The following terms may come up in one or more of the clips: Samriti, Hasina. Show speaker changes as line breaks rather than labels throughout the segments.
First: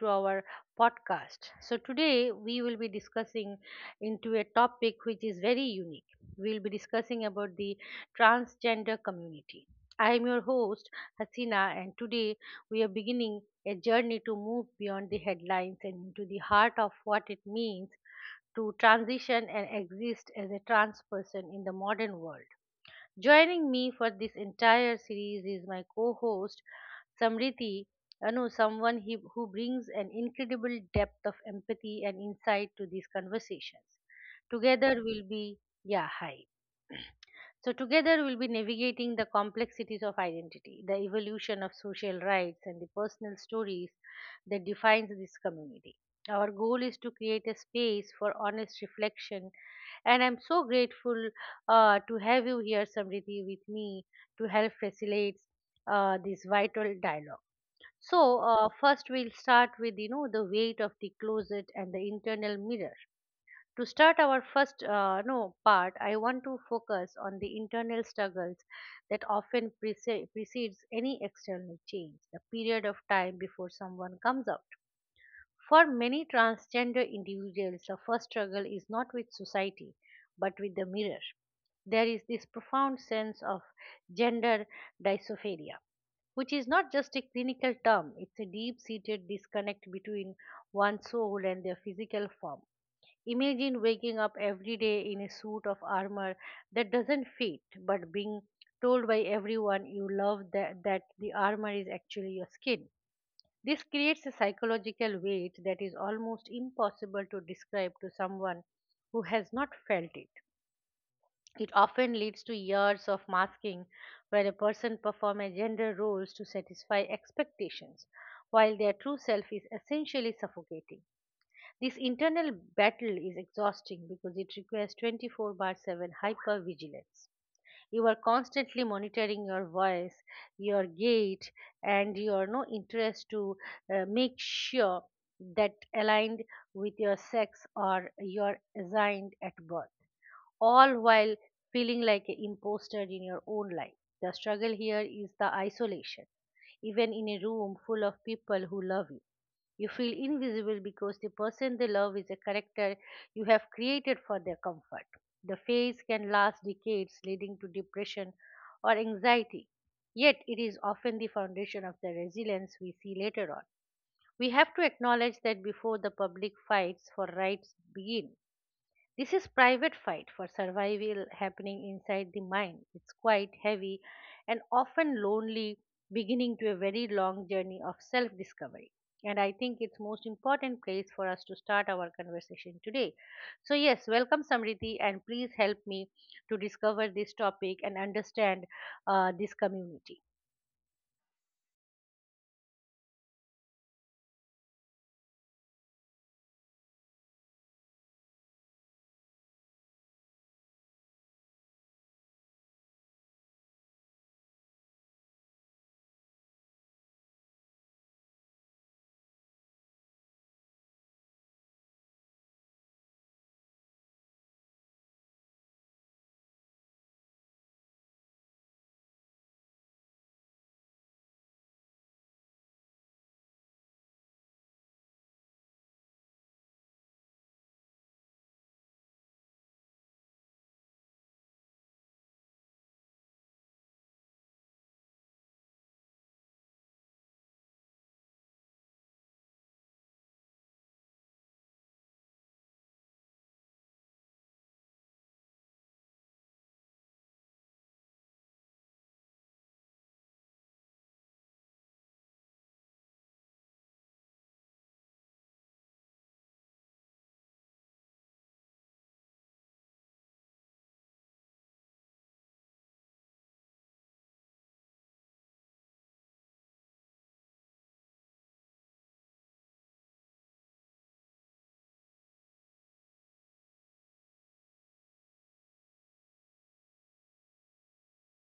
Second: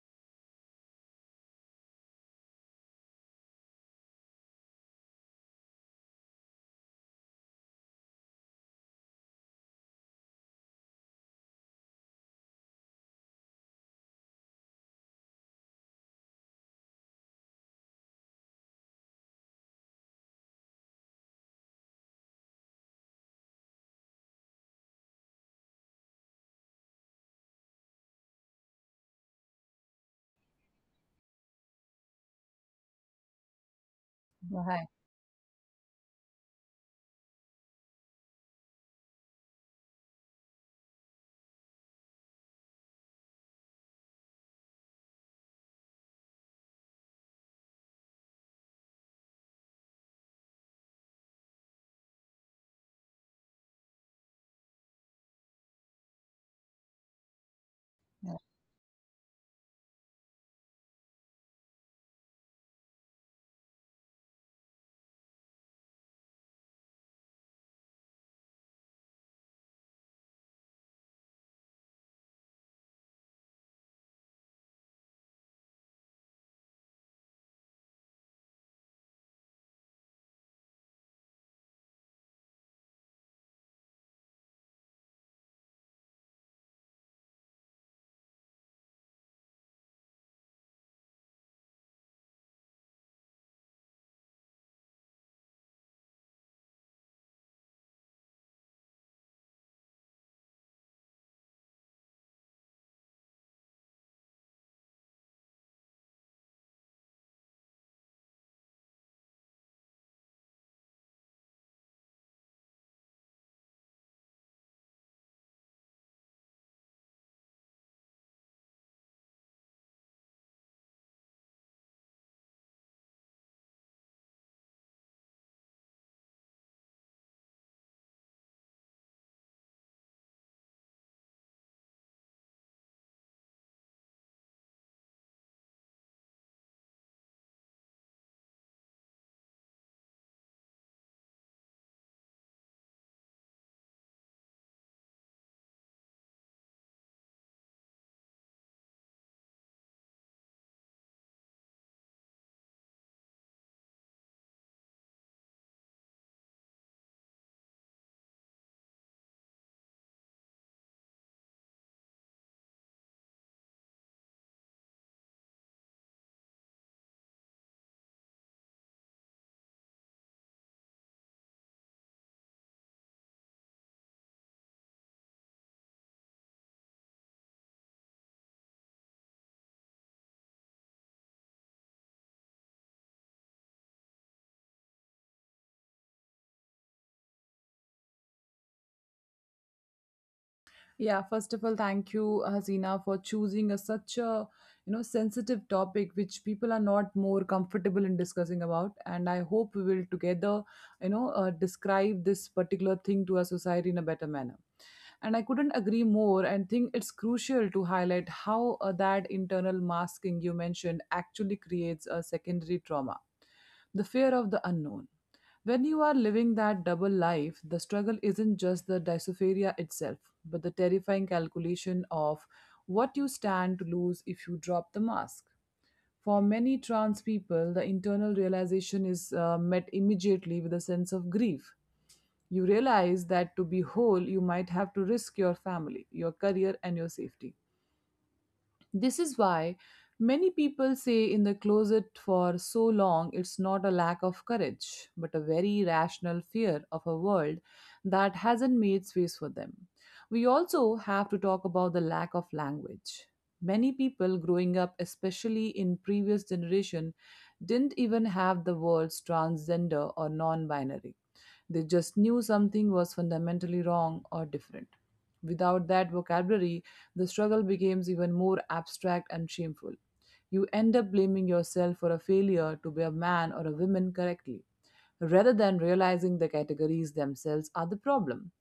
to our podcast. Today we will be discussing into a topic which is very unique. We will be discussing about the transgender community. I am your host, Hasina, and today we are beginning a journey to move beyond the headlines and into the heart of what it means to transition and exist as a trans person in the modern world. Joining me for this entire series is my co host Samriti, who brings an incredible depth of empathy and insight to these conversations.
Hi.
Together we'll be, yeah, hi. So, together we'll be navigating the complexities of identity, the evolution of social rights, and the personal stories that defines this community. Our goal is to create a space for honest reflection, and I'm so grateful to have you here, Samriti, with me to help facilitate this vital dialogue.
Yeah,
First we'll start with the weight of the closet and the internal mirror. To start our first no part, I want to focus on the internal struggles that often precedes any external change, the period of time before someone comes out. For many transgender individuals, the first struggle is not with society, but with the mirror. There is this profound sense of gender dysphoria, which is not just a clinical term, it's a deep seated disconnect between one's soul and their physical form. Imagine waking up every day in a suit of armor that doesn't fit, but being told by everyone you love that the armor is actually your skin. This creates a psychological weight that is almost impossible to describe to someone who has not felt it. It often leads to years of masking where a person performs gender roles to satisfy expectations, while their true self is essentially suffocating. This internal battle is exhausting because it requires 24 by 7 hyper vigilance. You are constantly monitoring your voice, your gait, and your no interest to make sure that aligned with your sex or your assigned at birth, all while feeling like an imposter in your own life. The struggle here is the isolation. Even in a room full of people who love you, you feel invisible because the person they love is a character you have created for their comfort. The phase can last decades, leading to depression or anxiety. Yet, it is often the foundation of the resilience we see later on. We have to acknowledge that before the public fights for rights begin, this is private fight for survival happening inside the mind. It's quite heavy and often lonely beginning to a very long journey of self-discovery. And I think it's most important place for us to start our conversation today. So yes, welcome Samriti, and please help me to discover this topic and understand this community.
Yeah, First of all, thank you, Hasina, for choosing such a sensitive topic which people are not more comfortable in discussing about. And I hope we will together, describe this particular thing to our society in a better manner. And I couldn't agree more and think it's crucial to highlight how that internal masking you mentioned actually creates a secondary trauma, the fear of the unknown. When you are living that double life, the struggle isn't just the dysophoria itself, but the terrifying calculation of what you stand to lose if you drop the mask. For many trans people, the internal realization is met immediately with a sense of grief. You realize that to be whole, you might have to risk your family, your career, and your safety. This is why many people say in the closet for so long. It's not a lack of courage, but a very rational fear of a world that hasn't made space for them. We also have to talk about the lack of language. Many people growing up, especially in previous generation, didn't even have the words transgender or non-binary. They just knew something was fundamentally wrong or different. Without that vocabulary, the struggle becomes even more abstract and shameful. You end up blaming yourself for a failure to be a man or a woman correctly, rather than realizing the categories themselves are the problem.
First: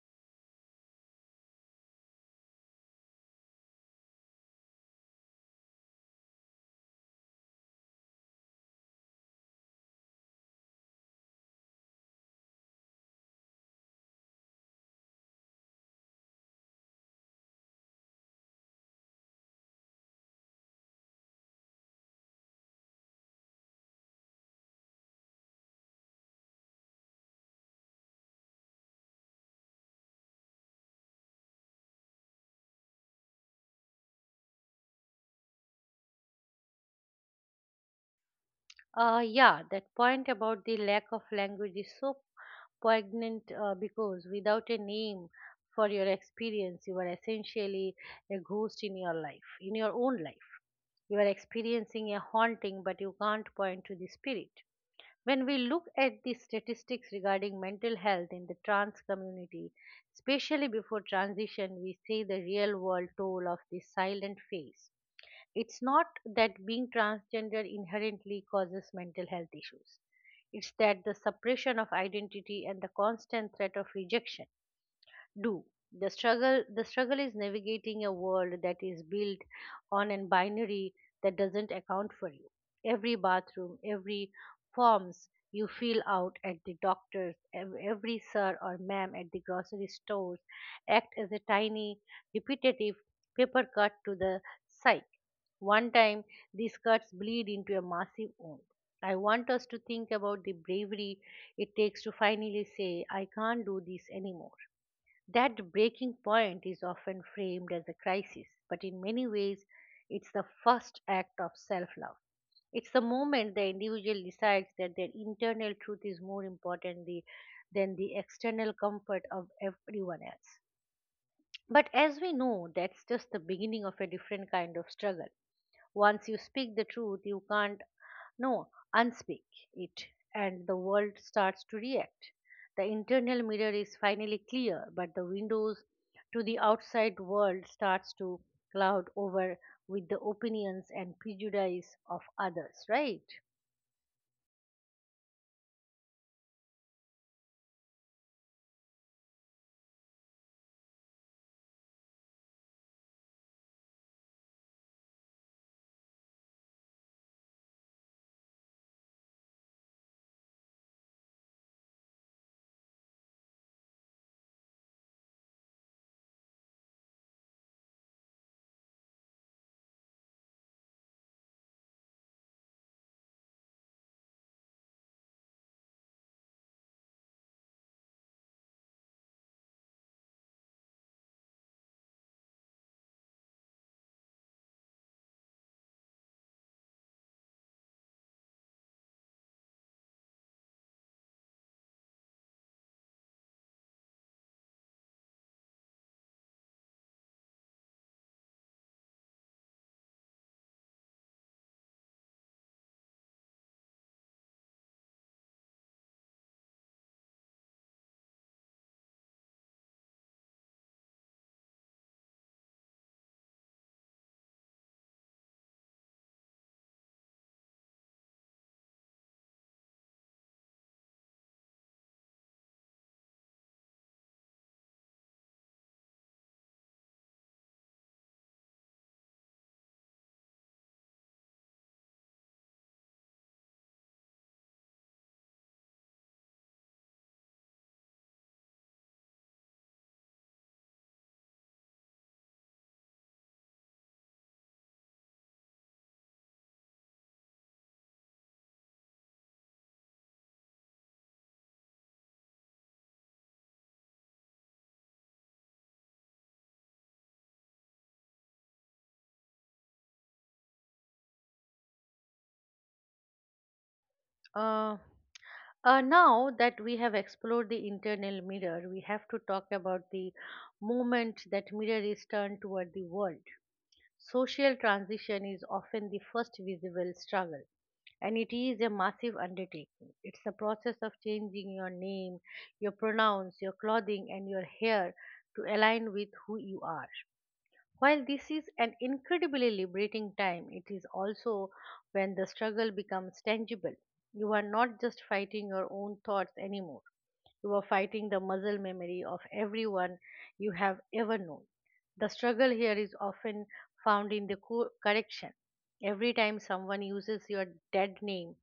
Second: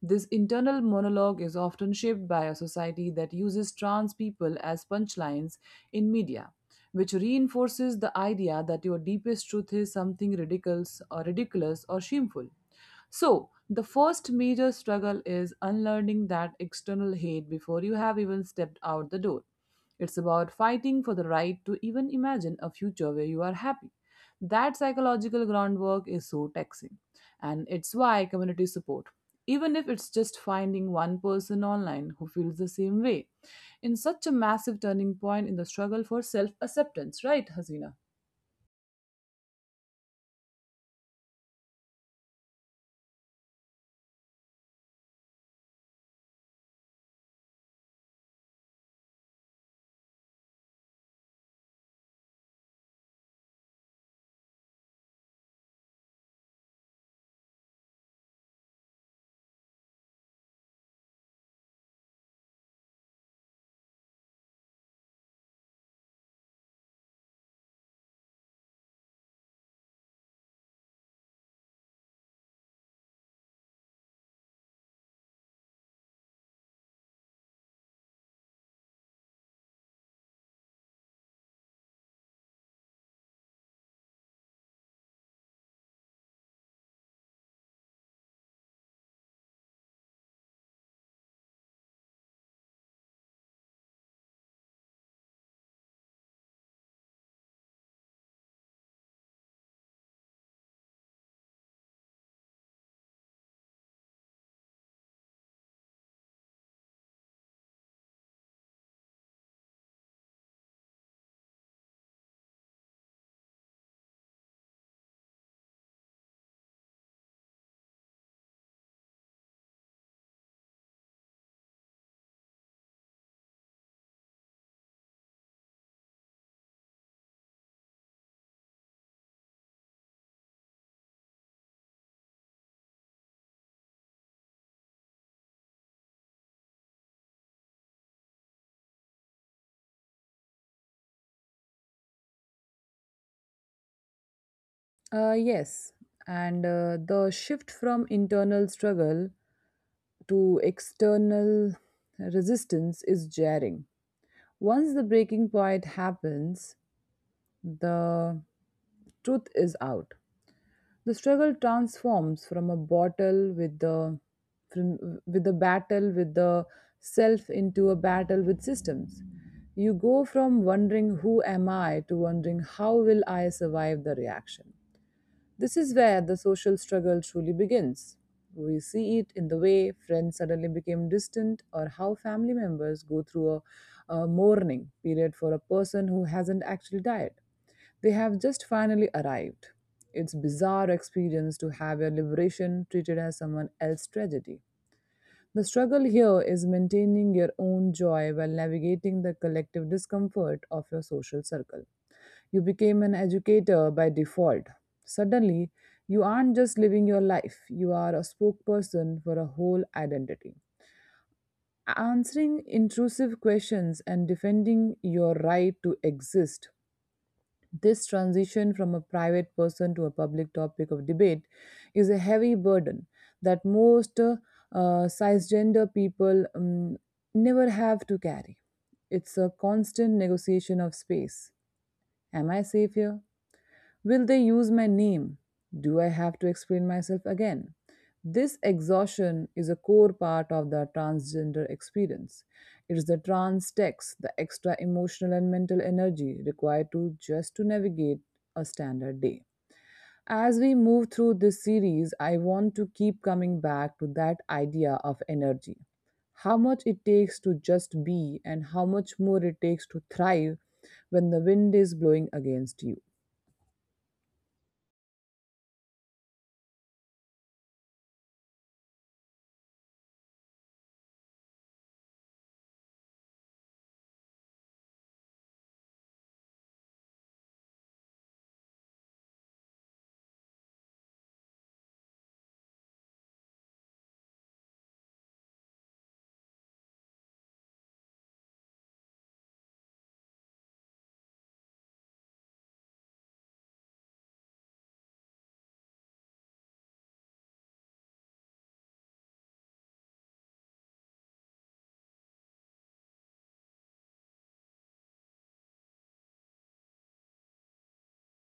This internal monologue is often shaped by a society that uses trans people as punchlines in media, which reinforces the idea that your deepest truth is something ridiculous or ridiculous or shameful. So, the first major struggle is unlearning that external hate before you have even stepped out the door. It's about fighting for the right to even imagine a future where you are happy. That psychological groundwork is so taxing, and it's why community support, even if it's just finding one person online who feels the same way, in such a massive turning point in the struggle for self acceptance, right, Hasina?
Yeah, that point about the lack of language is so poignant because without a name for your experience, you are essentially a ghost in your life, in your own life. You are experiencing a haunting, but you can't point to the spirit. When we look at the statistics regarding mental health in the trans community, especially before transition, we see the real world toll of this silent phase. It's not that being transgender inherently causes mental health issues. It's that the suppression of identity and the constant threat of rejection do. The struggle is navigating a world that is built on a binary that doesn't account for you. Every bathroom, every forms you fill out at the doctor's, every sir or ma'am at the grocery stores act as a tiny, repetitive paper cut to the psyche. One time these cuts bleed into a massive wound. I want us to think about the bravery it takes to finally say, I can't do this anymore. That breaking point is often framed as a crisis, but in many ways, it's the first act of self love. It's the moment the individual decides that their internal truth is more important than the external comfort of everyone else. But as we know, that's just the beginning of a different kind of struggle. Once you speak the truth, you can't no, unspeak it, and the world starts to react. The internal mirror is finally clear, but the windows to the outside world starts to cloud over with the opinions and prejudice of others, right?
Yes, and the shift from internal struggle to external resistance is jarring. Once the breaking point happens, the truth is out. The struggle transforms from a battle with the from, with the battle with the self into a battle with systems. You go from wondering who am I to wondering how will I survive the reaction. This is where the social struggle truly begins. We see it in the way friends suddenly became distant or how family members go through a mourning period for a person who hasn't actually died. They have just finally arrived. It's bizarre experience to have your liberation treated as someone else's tragedy. The struggle here is maintaining your own joy while navigating the collective discomfort of your social circle. You became an educator by default. Suddenly, you aren't just living your life, you are a spokesperson for a whole identity. Answering intrusive questions and defending your right to exist. This transition from a private person to a public topic of debate is a heavy burden that most cisgender people never have to carry. It's a constant negotiation of space. Am I safe here? Will they use my name? Do I have to explain myself again? This exhaustion is a core part of the transgender experience. It is the trans text, the extra emotional and mental energy required to just to navigate a standard day. As we move through this series, I want to keep coming back to that idea of energy. How much it takes to just be and how much more it takes to thrive when the wind is blowing against you.
Uh, Now that we have explored the internal mirror, we have to talk about the moment that mirror is turned toward the world. Social transition is often the first visible struggle, and it is a massive undertaking. It's a process of changing your name, your pronouns, your clothing, and your hair to align with who you are. While this is an incredibly liberating time, it is also when the struggle becomes tangible. You are not just fighting your own thoughts anymore, you are fighting the muscle memory of everyone you have ever known. The struggle here is often found in the correction. Every time someone uses your dead name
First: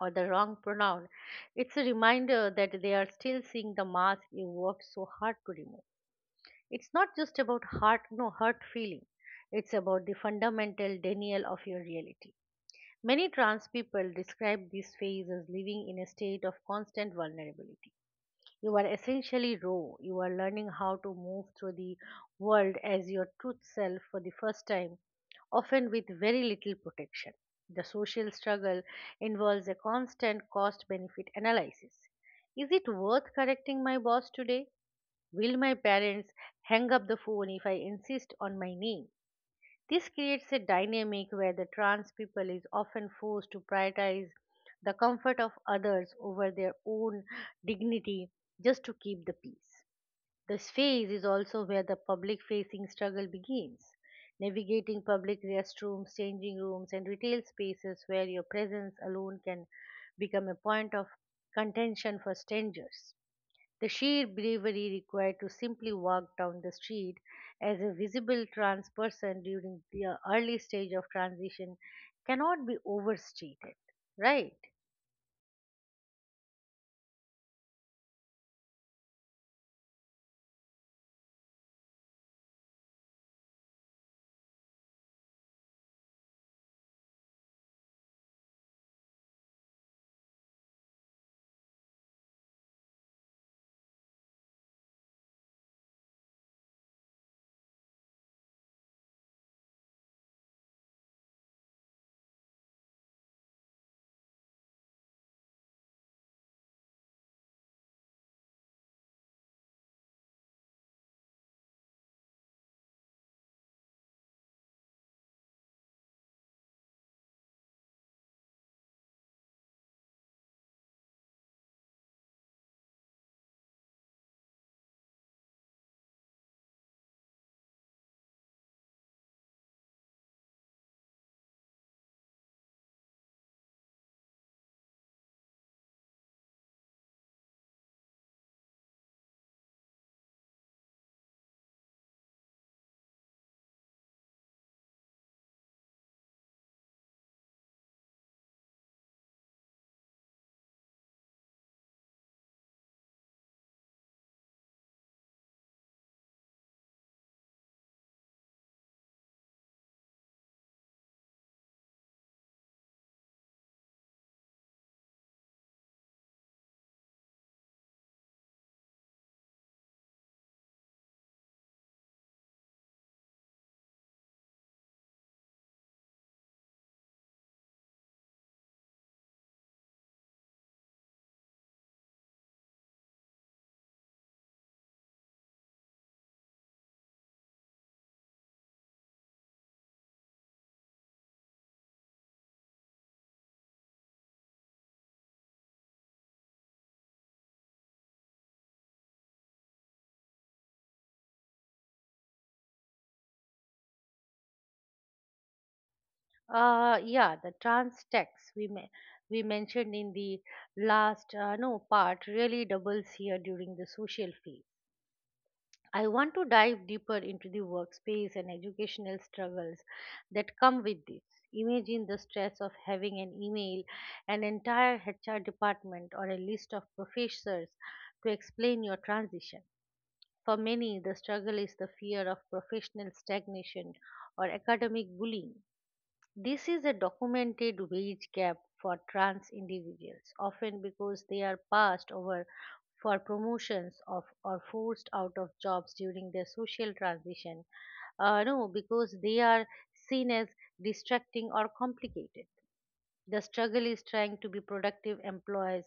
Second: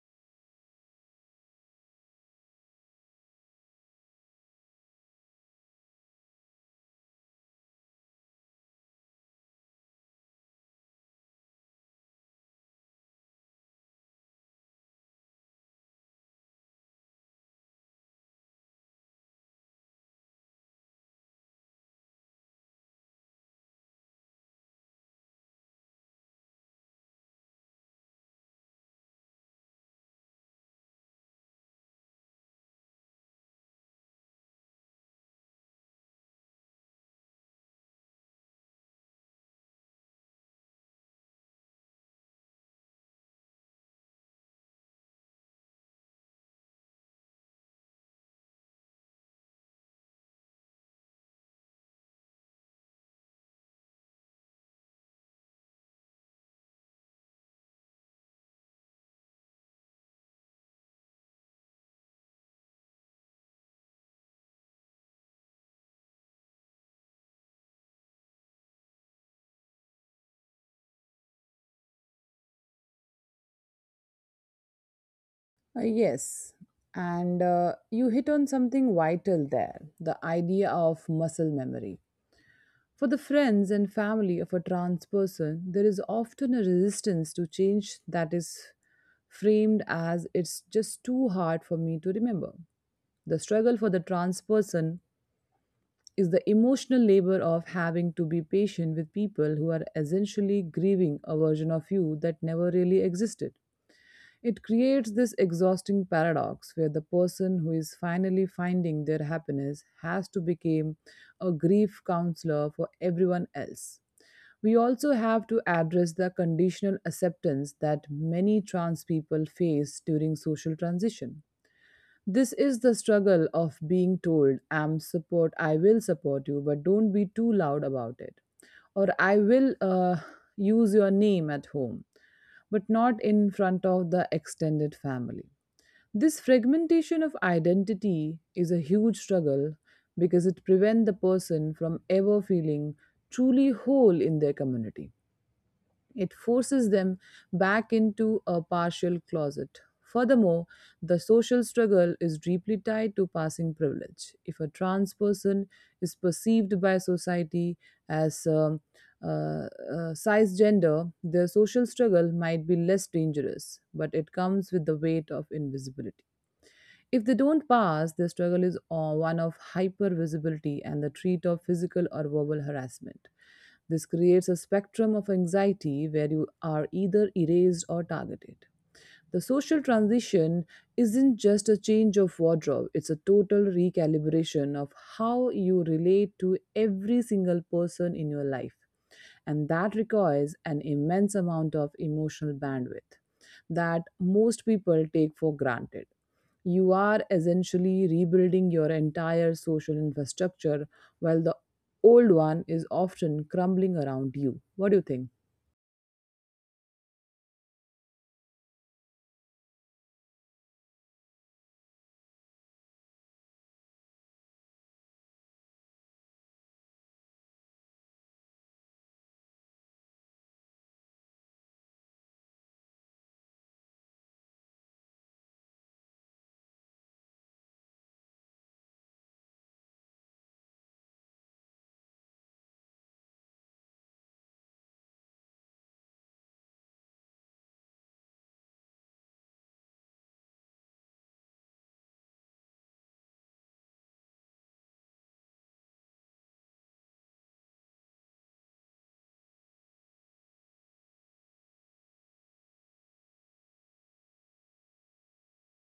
or the wrong pronoun, it's a reminder that they are still seeing the mask you worked so hard to remove. It's not just about heart, no hurt feeling. It's about the fundamental denial of your reality. Many trans people describe this phase as living in a state of constant vulnerability. You are essentially raw. You are learning how to move through the world as your truth self for the first time, often with very little protection. The social struggle involves a constant cost benefit analysis. Is it worth correcting my boss today? Will my parents hang up the phone if I insist on my name? This creates a dynamic where the trans people is often forced to prioritize the comfort of others over their own dignity just to keep the peace. This phase is also where the public facing struggle begins. Navigating public restrooms, changing rooms, and retail spaces where your presence alone can become a point of contention for strangers. The sheer bravery required to simply walk down the street as a visible trans person during the early stage of transition cannot be overstated, right?
Yes, and you hit on something vital there, the idea of muscle memory. For the friends and family of a trans person, there is often a resistance to change that is framed as it's just too hard for me to remember. The struggle for the trans person is the emotional labor of having to be patient with people who are essentially grieving a version of you that never really existed. It creates this exhausting paradox where the person who is finally finding their happiness has to become a grief counselor for everyone else. We also have to address the conditional acceptance that many trans people face during social transition. This is the struggle of being told I'm support I will support you but don't be too loud about it, or I will use your name at home but not in front of the extended family. This fragmentation of identity is a huge struggle because it prevents the person from ever feeling truly whole in their community. It forces them back into a partial closet. Furthermore, the social struggle is deeply tied to passing privilege. If a trans person is perceived by society as uh, uh, cisgender, their social struggle might be less dangerous, but it comes with the weight of invisibility. If they don't pass, the struggle is one of hyper visibility and the threat of physical or verbal harassment. This creates a spectrum of anxiety where you are either erased or targeted. The social transition isn't just a change of wardrobe, it's a total recalibration of how you relate to every single person in your life, and that requires an immense amount of emotional bandwidth that most people take for granted. You are essentially rebuilding your entire social infrastructure while the old one is often crumbling around you. What do you think?
Yeah, the trans tax we may, we mentioned in the last no part really doubles here during the social phase. I want to dive deeper into the workspace and educational struggles that come with this. Imagine the stress of having an email, an entire HR department, or a list of professors to explain your transition. For many, the struggle is the fear of professional stagnation or academic bullying. This is a documented wage gap for trans individuals, often because they are passed over for promotions of or forced out of jobs during their social transition. No, Because they are seen as distracting or complicated. The struggle is trying to be productive employees,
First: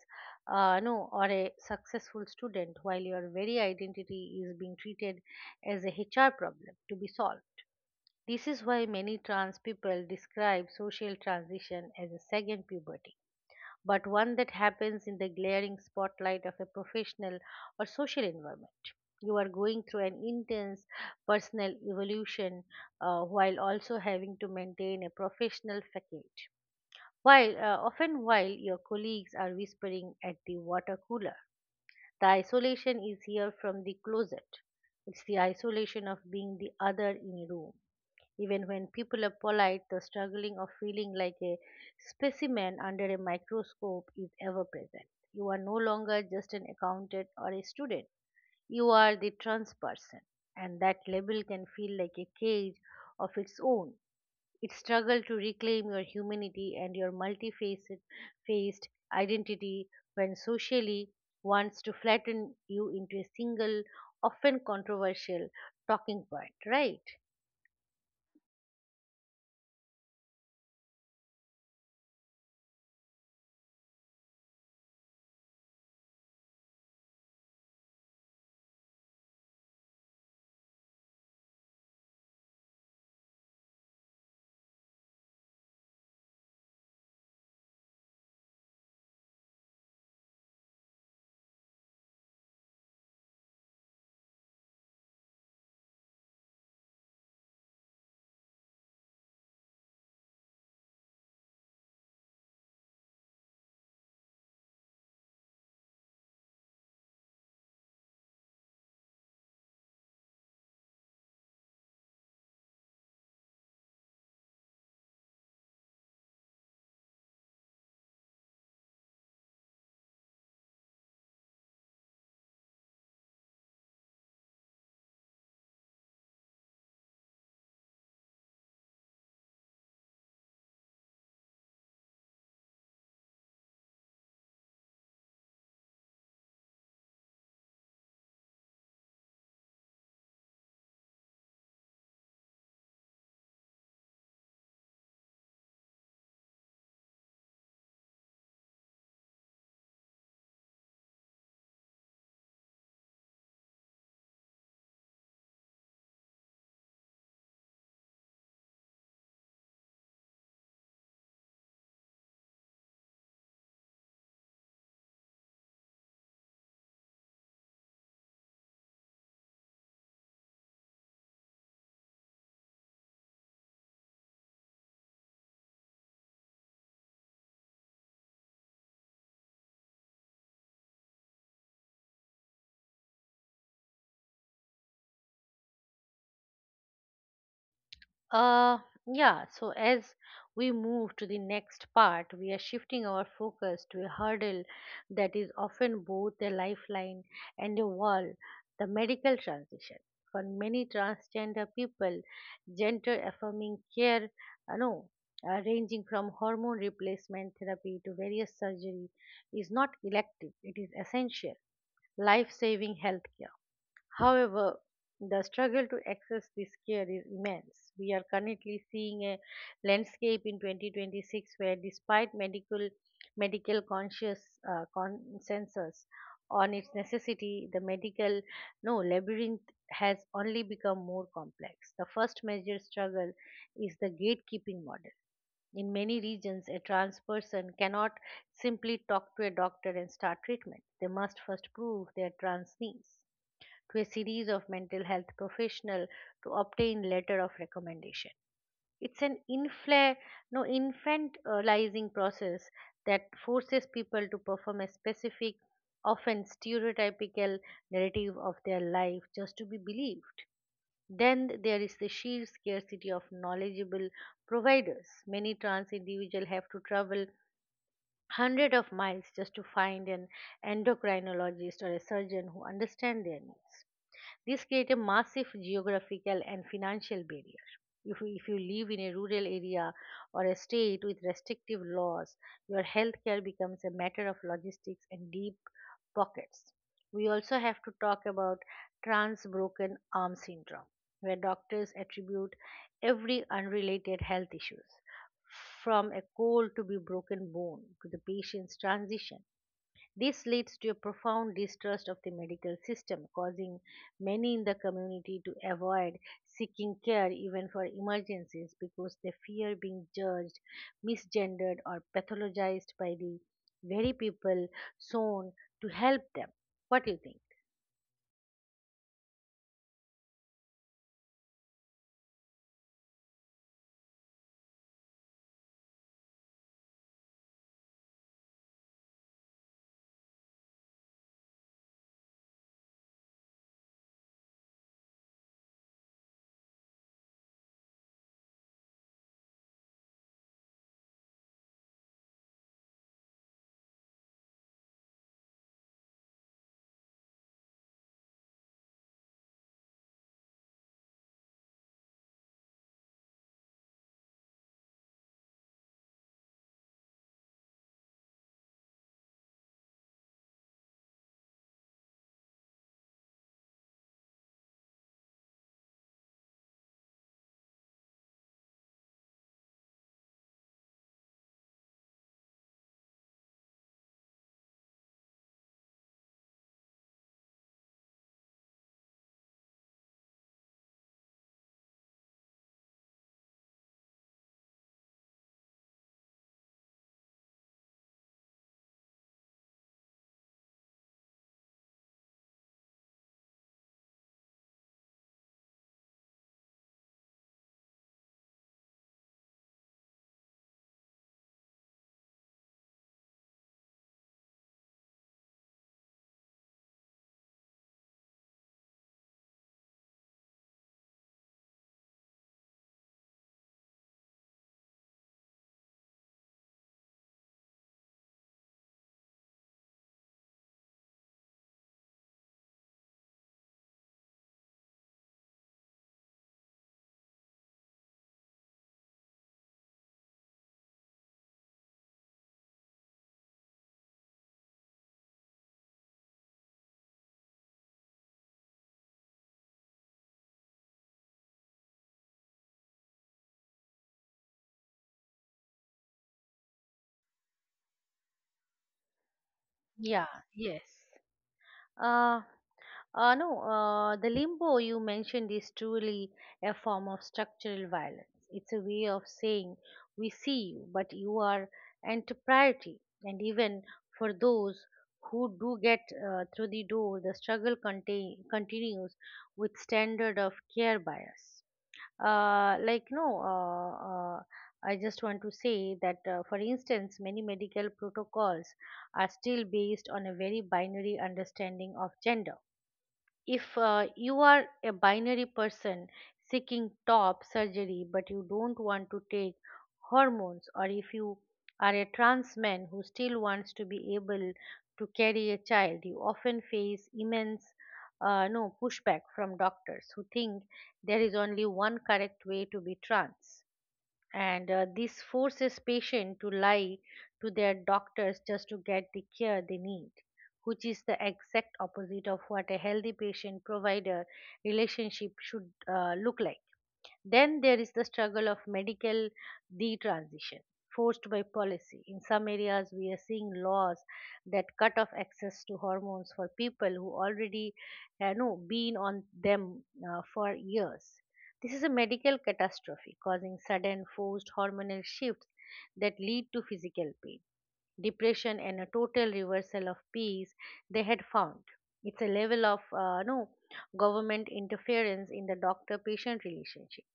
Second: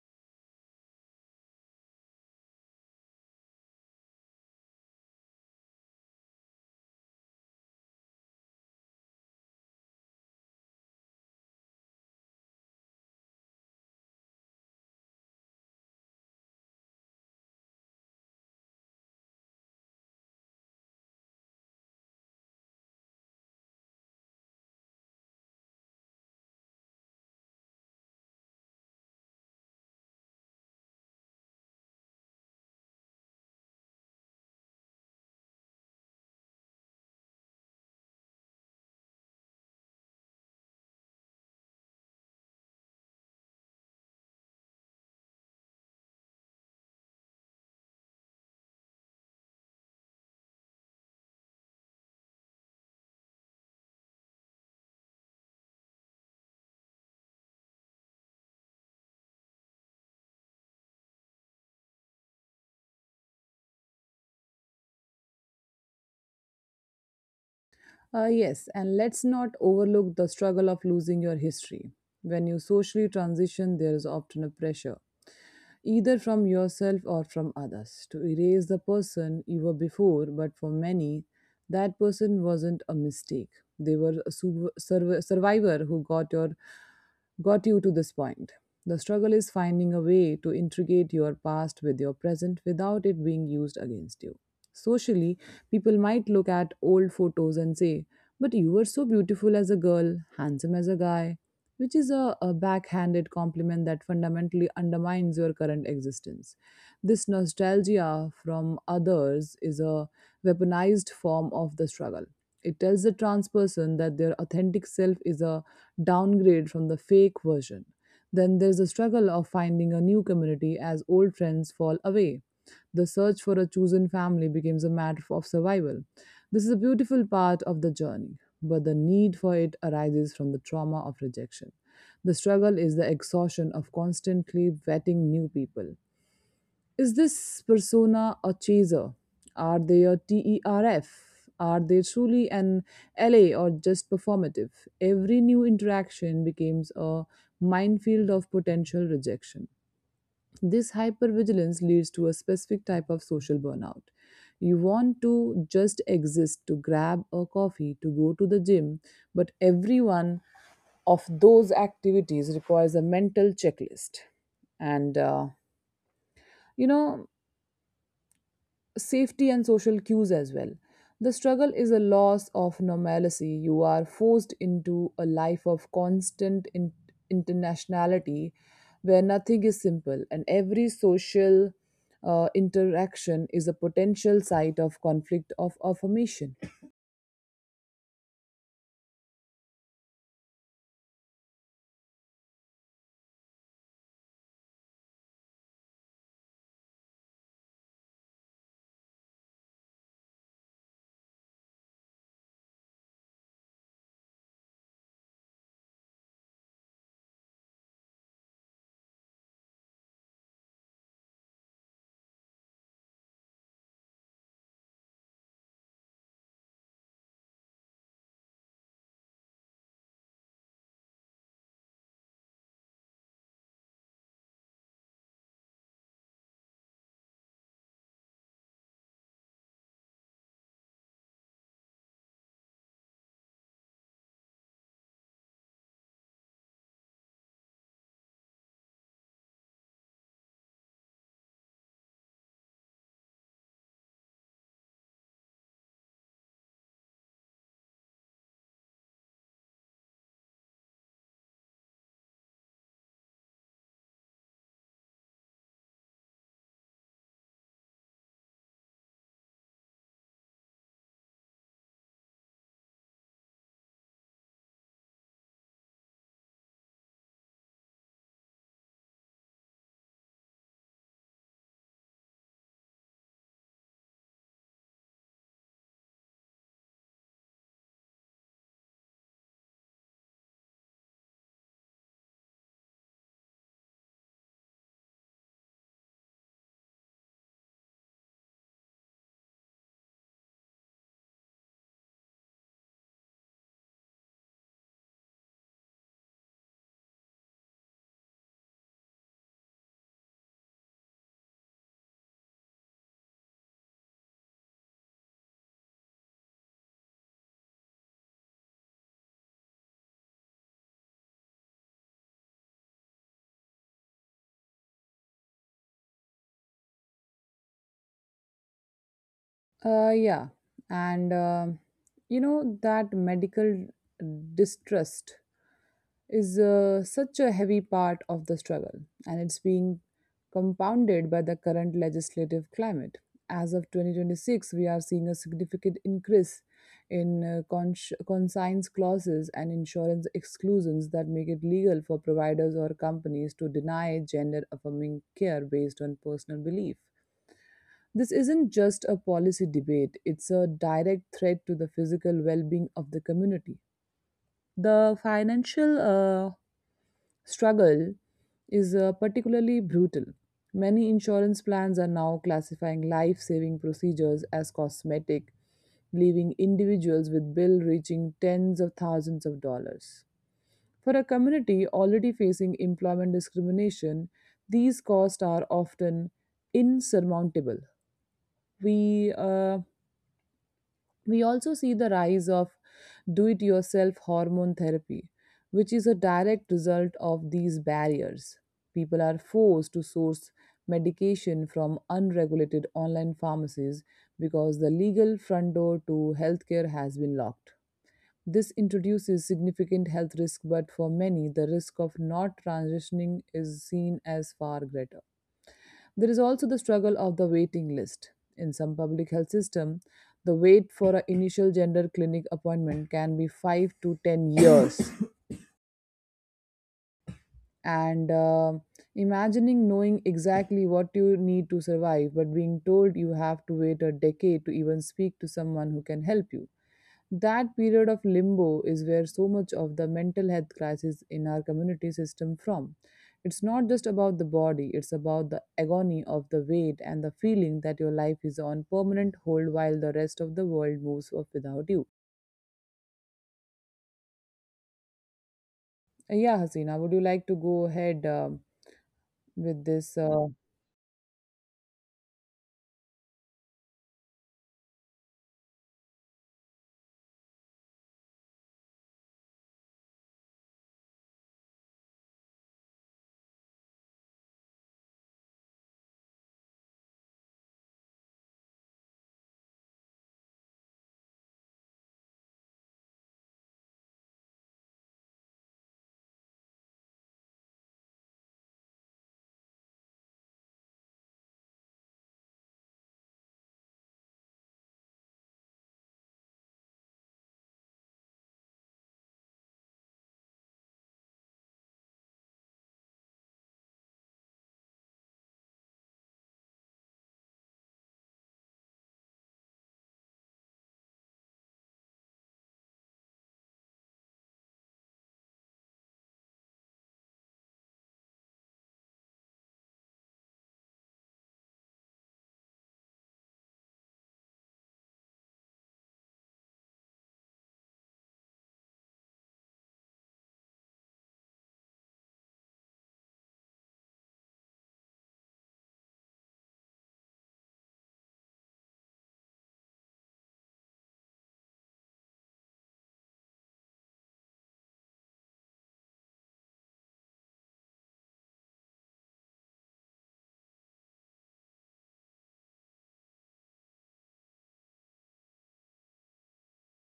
no, or a successful student, while your very identity is being treated as a HR problem to be solved. This is why many trans people describe social transition as a second puberty, but one that happens in the glaring spotlight of a professional or social environment. You are going through an intense personal evolution while also having to maintain a professional facade. While your colleagues are whispering at the water cooler, the isolation is here from the closet. It's the isolation of being the other in a room even when people are polite, the struggling of feeling like a specimen under a microscope is ever present. You are no longer just an accountant or a student, you are the trans person, and that label can feel like a cage of its own. It struggles to reclaim your humanity and your multifaceted faced identity when socially wants to flatten you into a single, often controversial, talking point, right?
Yes, and let's not overlook the struggle of losing your history. When you socially transition, there is often a pressure either from yourself or from others, to erase the person you were before, but for many, that person wasn't a mistake. They were a survivor who got you to this point. The struggle is finding a way to integrate your past with your present without it being used against you. Socially, people might look at old photos and say, but you were so beautiful as a girl, handsome as a guy, which is a backhanded compliment that fundamentally undermines your current existence. This nostalgia from others is a weaponized form of the struggle. It tells the trans person that their authentic self is a downgrade from the fake version. Then there's the struggle of finding a new community. As old friends fall away, the search for a chosen family becomes a matter of survival. This is a beautiful part of the journey, but the need for it arises from the trauma of rejection. The struggle is the exhaustion of constantly vetting new people. Is this persona a chaser? Are they a TERF? Are they truly an LA or just performative? Every new interaction becomes a minefield of potential rejection. This hypervigilance leads to a specific type of social burnout. You want to just exist, to grab a coffee, to go to the gym, but every one of those activities requires a mental checklist. And uh, you know, safety and social cues as well. The struggle is a loss of normalcy. You are forced into a life of constant internationality where nothing is simple and every social interaction is a potential site of conflict of affirmation.
Uh, yeah, so as we move to the next part, we are shifting our focus to a hurdle that is often both a lifeline and a wall, the medical transition. For many transgender people, gender affirming care, no, ranging from hormone replacement therapy to various surgery, is not elective, it is essential life saving healthcare. However, the struggle to access this care is immense. We are currently seeing a landscape in 2026 where, despite medical conscious consensus on its necessity, the medical no labyrinth has only become more complex. The first major struggle is the gatekeeping model. In many regions, a trans person cannot simply talk to a doctor and start treatment. They must first prove their trans needs to a series of mental health professionals to obtain letter of recommendation. It's an infla- no, infantilizing process that forces people to perform a specific, often stereotypical narrative of their life just to be believed. Then there is the sheer scarcity of knowledgeable providers. Many trans individuals have to travel hundreds of miles just to find an endocrinologist or a surgeon who understands their needs. This creates a massive geographical and financial barrier. If you live in a rural area or a state with restrictive laws, your healthcare becomes a matter of logistics and deep pockets. We also have to talk about trans broken arm syndrome, where doctors attribute every unrelated health issues from a cold to be broken bone to the patient's transition. This leads to a profound distrust of the medical system, causing many in the community to avoid seeking care even for emergencies because they fear being judged, misgendered, or pathologized by the very people shown to help them. What do you think?
Yeah, and you know that medical distrust is such a heavy part of the struggle, and it's being compounded by the current legislative climate. As of 2026, we are seeing a significant increase in conscience clauses and insurance exclusions that make it legal for providers or companies to deny gender affirming care based on personal belief. This isn't just a policy debate, it's a direct threat to the physical well being of the community. The financial struggle is particularly brutal. Many insurance plans are now classifying life saving procedures as cosmetic, leaving individuals with bills reaching tens of thousands of dollars. For a community already facing employment discrimination, these costs are often insurmountable. We uh, we also see the rise of do it yourself hormone therapy, which is a direct result of these barriers. People are forced to source medication from unregulated online pharmacies because the legal front door to healthcare has been locked. This introduces significant health risk, but for many, the risk of not transitioning is seen as far greater. There is also the struggle of the waiting list. In some public health system, the wait for an initial gender clinic appointment can be 5 to 10 years. And Imagining knowing exactly what you need to survive, but being told you have to wait a decade to even speak to someone who can help you. That period of limbo is where so much of the mental health crisis in our community system from. It's not just about the body, it's about the agony of the weight and the feeling that your life is on permanent hold while the rest of the world moves off without you. Yeah, Hasina, would you like to go ahead with this?
Yeah, yes. Uh, no, The limbo you mentioned is truly a form of structural violence. It's a way of saying we see you, but you are antipriority. And even for those who do get through the door, the struggle continues with standard of care bias. Like no, I just want to say that, for instance, many medical protocols are still based on a very binary understanding of gender. If you are a binary person seeking top surgery but you don't want to take hormones, or if you are a trans man who still wants to be able to carry a child, you often face immense no pushback from doctors who think there is only one correct way to be trans. And this forces patients to lie to their doctors just to get the care they need, which is the exact opposite of what a healthy patient provider relationship should look like. Then there is the struggle of medical detransition forced by policy. In some areas, we are seeing laws that cut off access to hormones for people who already, been on them for years. This is a medical catastrophe causing sudden forced hormonal shifts that lead to physical pain, depression and a total reversal of peace they had found. It's a level of no government interference in the doctor-patient relationship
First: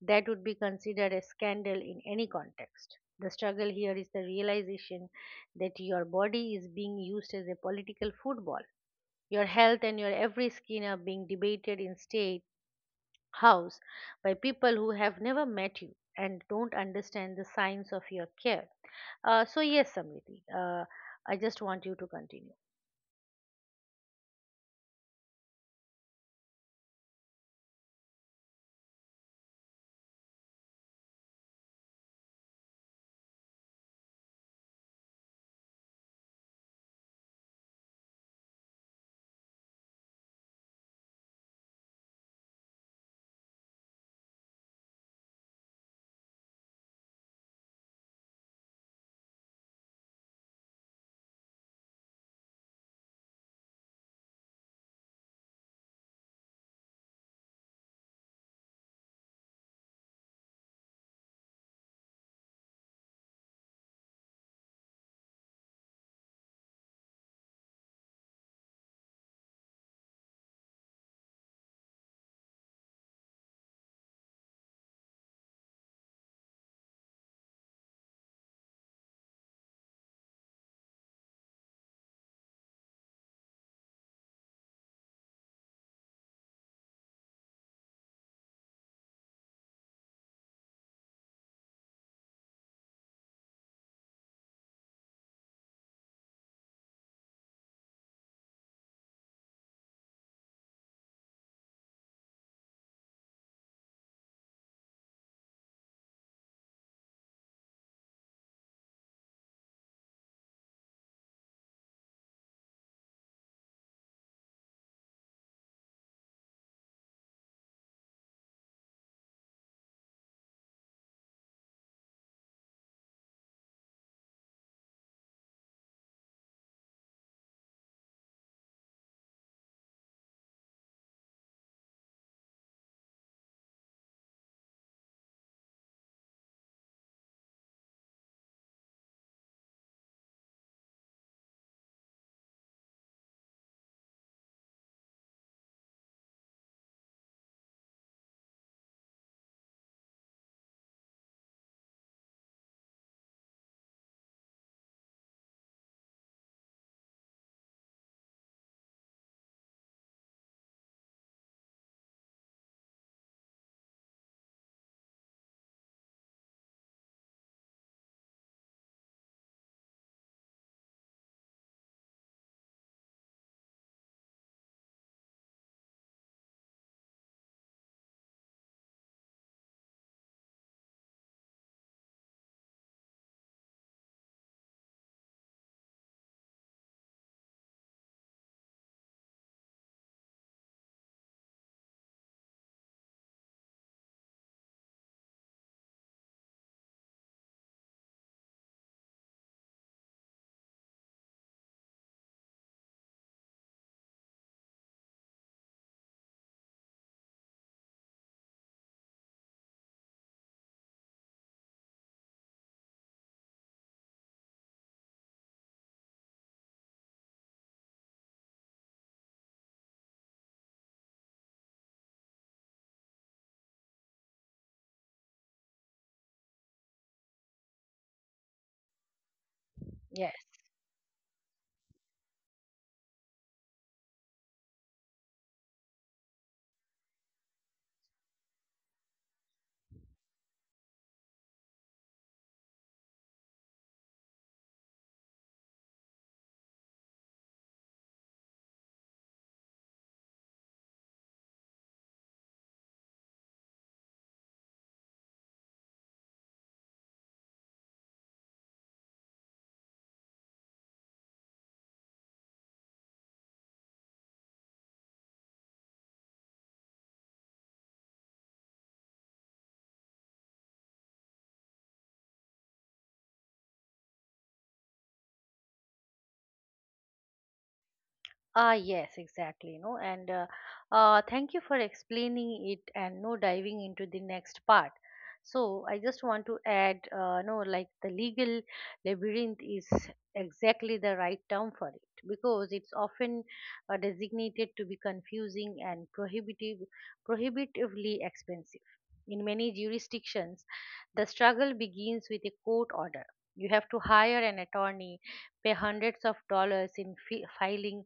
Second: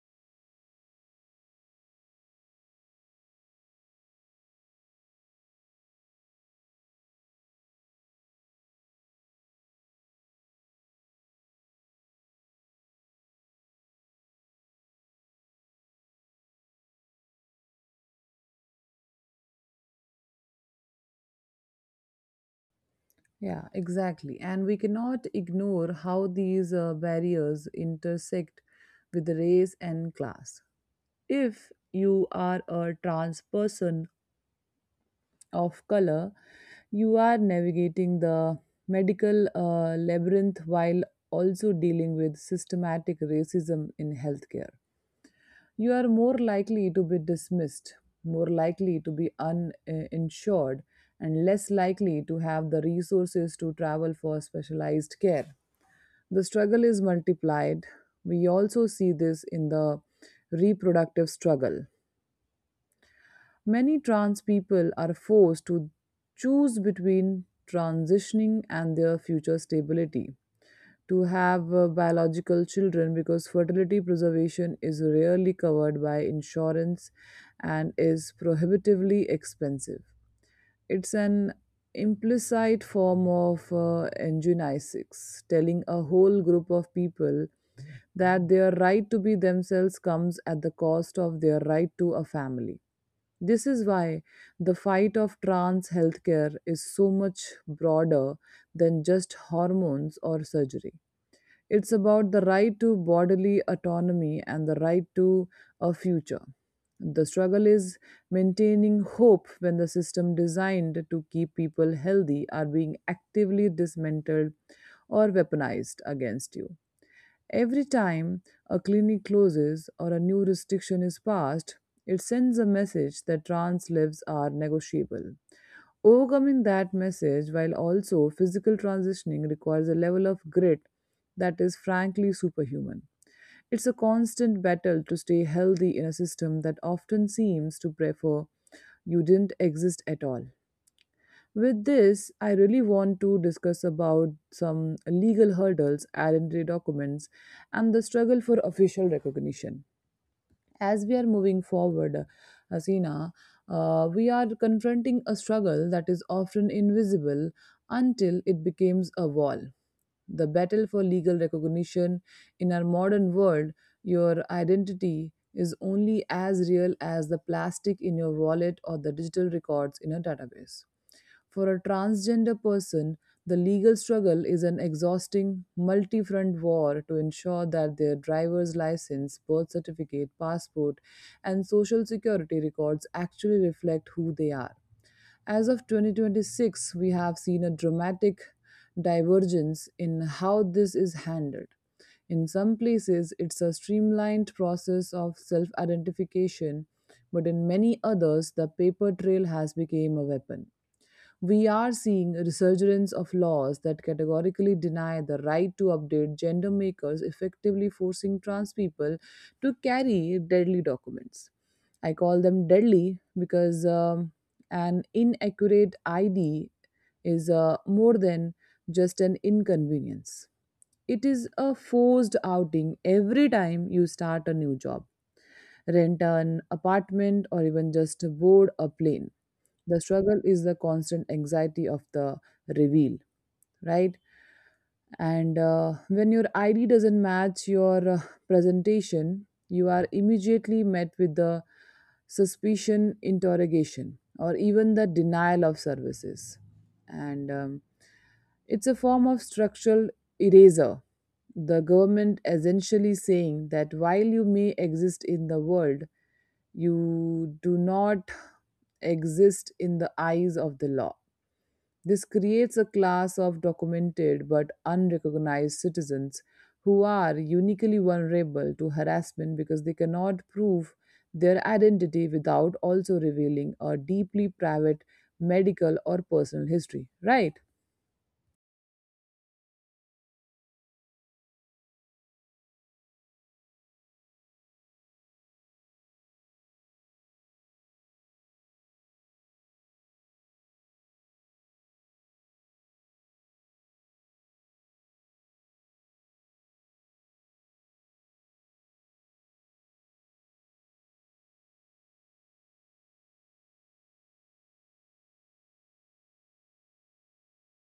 that would be considered a scandal in any context. The struggle here is the realization that your body is being used as a political football. Your health and your every skin are being debated in state house by people who have never met you and don't understand the signs of your care. So, yes, Samriti, I just want you to continue.
Yeah, exactly. And we cannot ignore how these barriers intersect with race and class if you are a trans person of color, you are navigating the medical labyrinth while also dealing with systematic racism in healthcare. You are more likely to be dismissed, more likely to be uninsured, and less likely to have the resources to travel for specialized care. The struggle is multiplied. We also see this in the reproductive struggle. Many trans people are forced to choose between transitioning and their future stability. To have biological children because fertility preservation is rarely covered by insurance and is prohibitively expensive. It's an implicit form of angiogenesis, telling a whole group of people that their right to be themselves comes at the cost of their right to a family. This is why the fight of trans healthcare is so much broader than just hormones or surgery. It's about the right to bodily autonomy and the right to a future. The struggle is maintaining hope when the system designed to keep people healthy are being actively dismantled or weaponized against you. Every time a clinic closes or a new restriction is passed, it sends a message that trans lives are negotiable. Overcoming that message while also physical transitioning requires a level of grit that is frankly superhuman. It's a constant battle to stay healthy in a system that often seems to prefer you didn't exist at all. With this, I really want to discuss about some legal hurdles, identity documents, and the struggle for official recognition. As we are moving forward, Hasina, we are confronting a struggle that is often invisible until it becomes a wall. The battle for legal recognition in our modern world, your identity is only as real as the plastic in your wallet or the digital records in a database. For a transgender person, the legal struggle is an exhausting, multi front war to ensure that their driver's license, birth certificate, passport, and social security records actually reflect who they are. As of 2026, we have seen a dramatic divergence in how this is handled. In some places, it's a streamlined process of self identification, but in many others, the paper trail has become a weapon. We are seeing a resurgence of laws that categorically deny the right to update gender markers, effectively forcing trans people to carry deadly documents. I call them deadly because an inaccurate ID is more than just an inconvenience. It is a forced outing every time you start a new job, rent an apartment, or even just board a plane. The
Yes.
struggle is the constant anxiety of the reveal, right? And when your id doesn't match your presentation, you are immediately met with the suspicion interrogation or even the denial of services, and it's a form of structural eraser, the government essentially saying that while you may exist in the world, you do not exist in the eyes of the law. This creates a class of documented but unrecognized citizens who are uniquely vulnerable to harassment because they cannot prove their identity without also revealing a deeply private medical or personal history, right?
Ah, yes, exactly. You know, and thank you for explaining it and no diving into the next part. So I just want to add, no, like the legal labyrinth is exactly the right term for it because it's often designated to be confusing and prohibitive, prohibitively expensive. In many jurisdictions, the struggle begins with a court order. You have to hire an attorney, pay hundreds of dollars in filing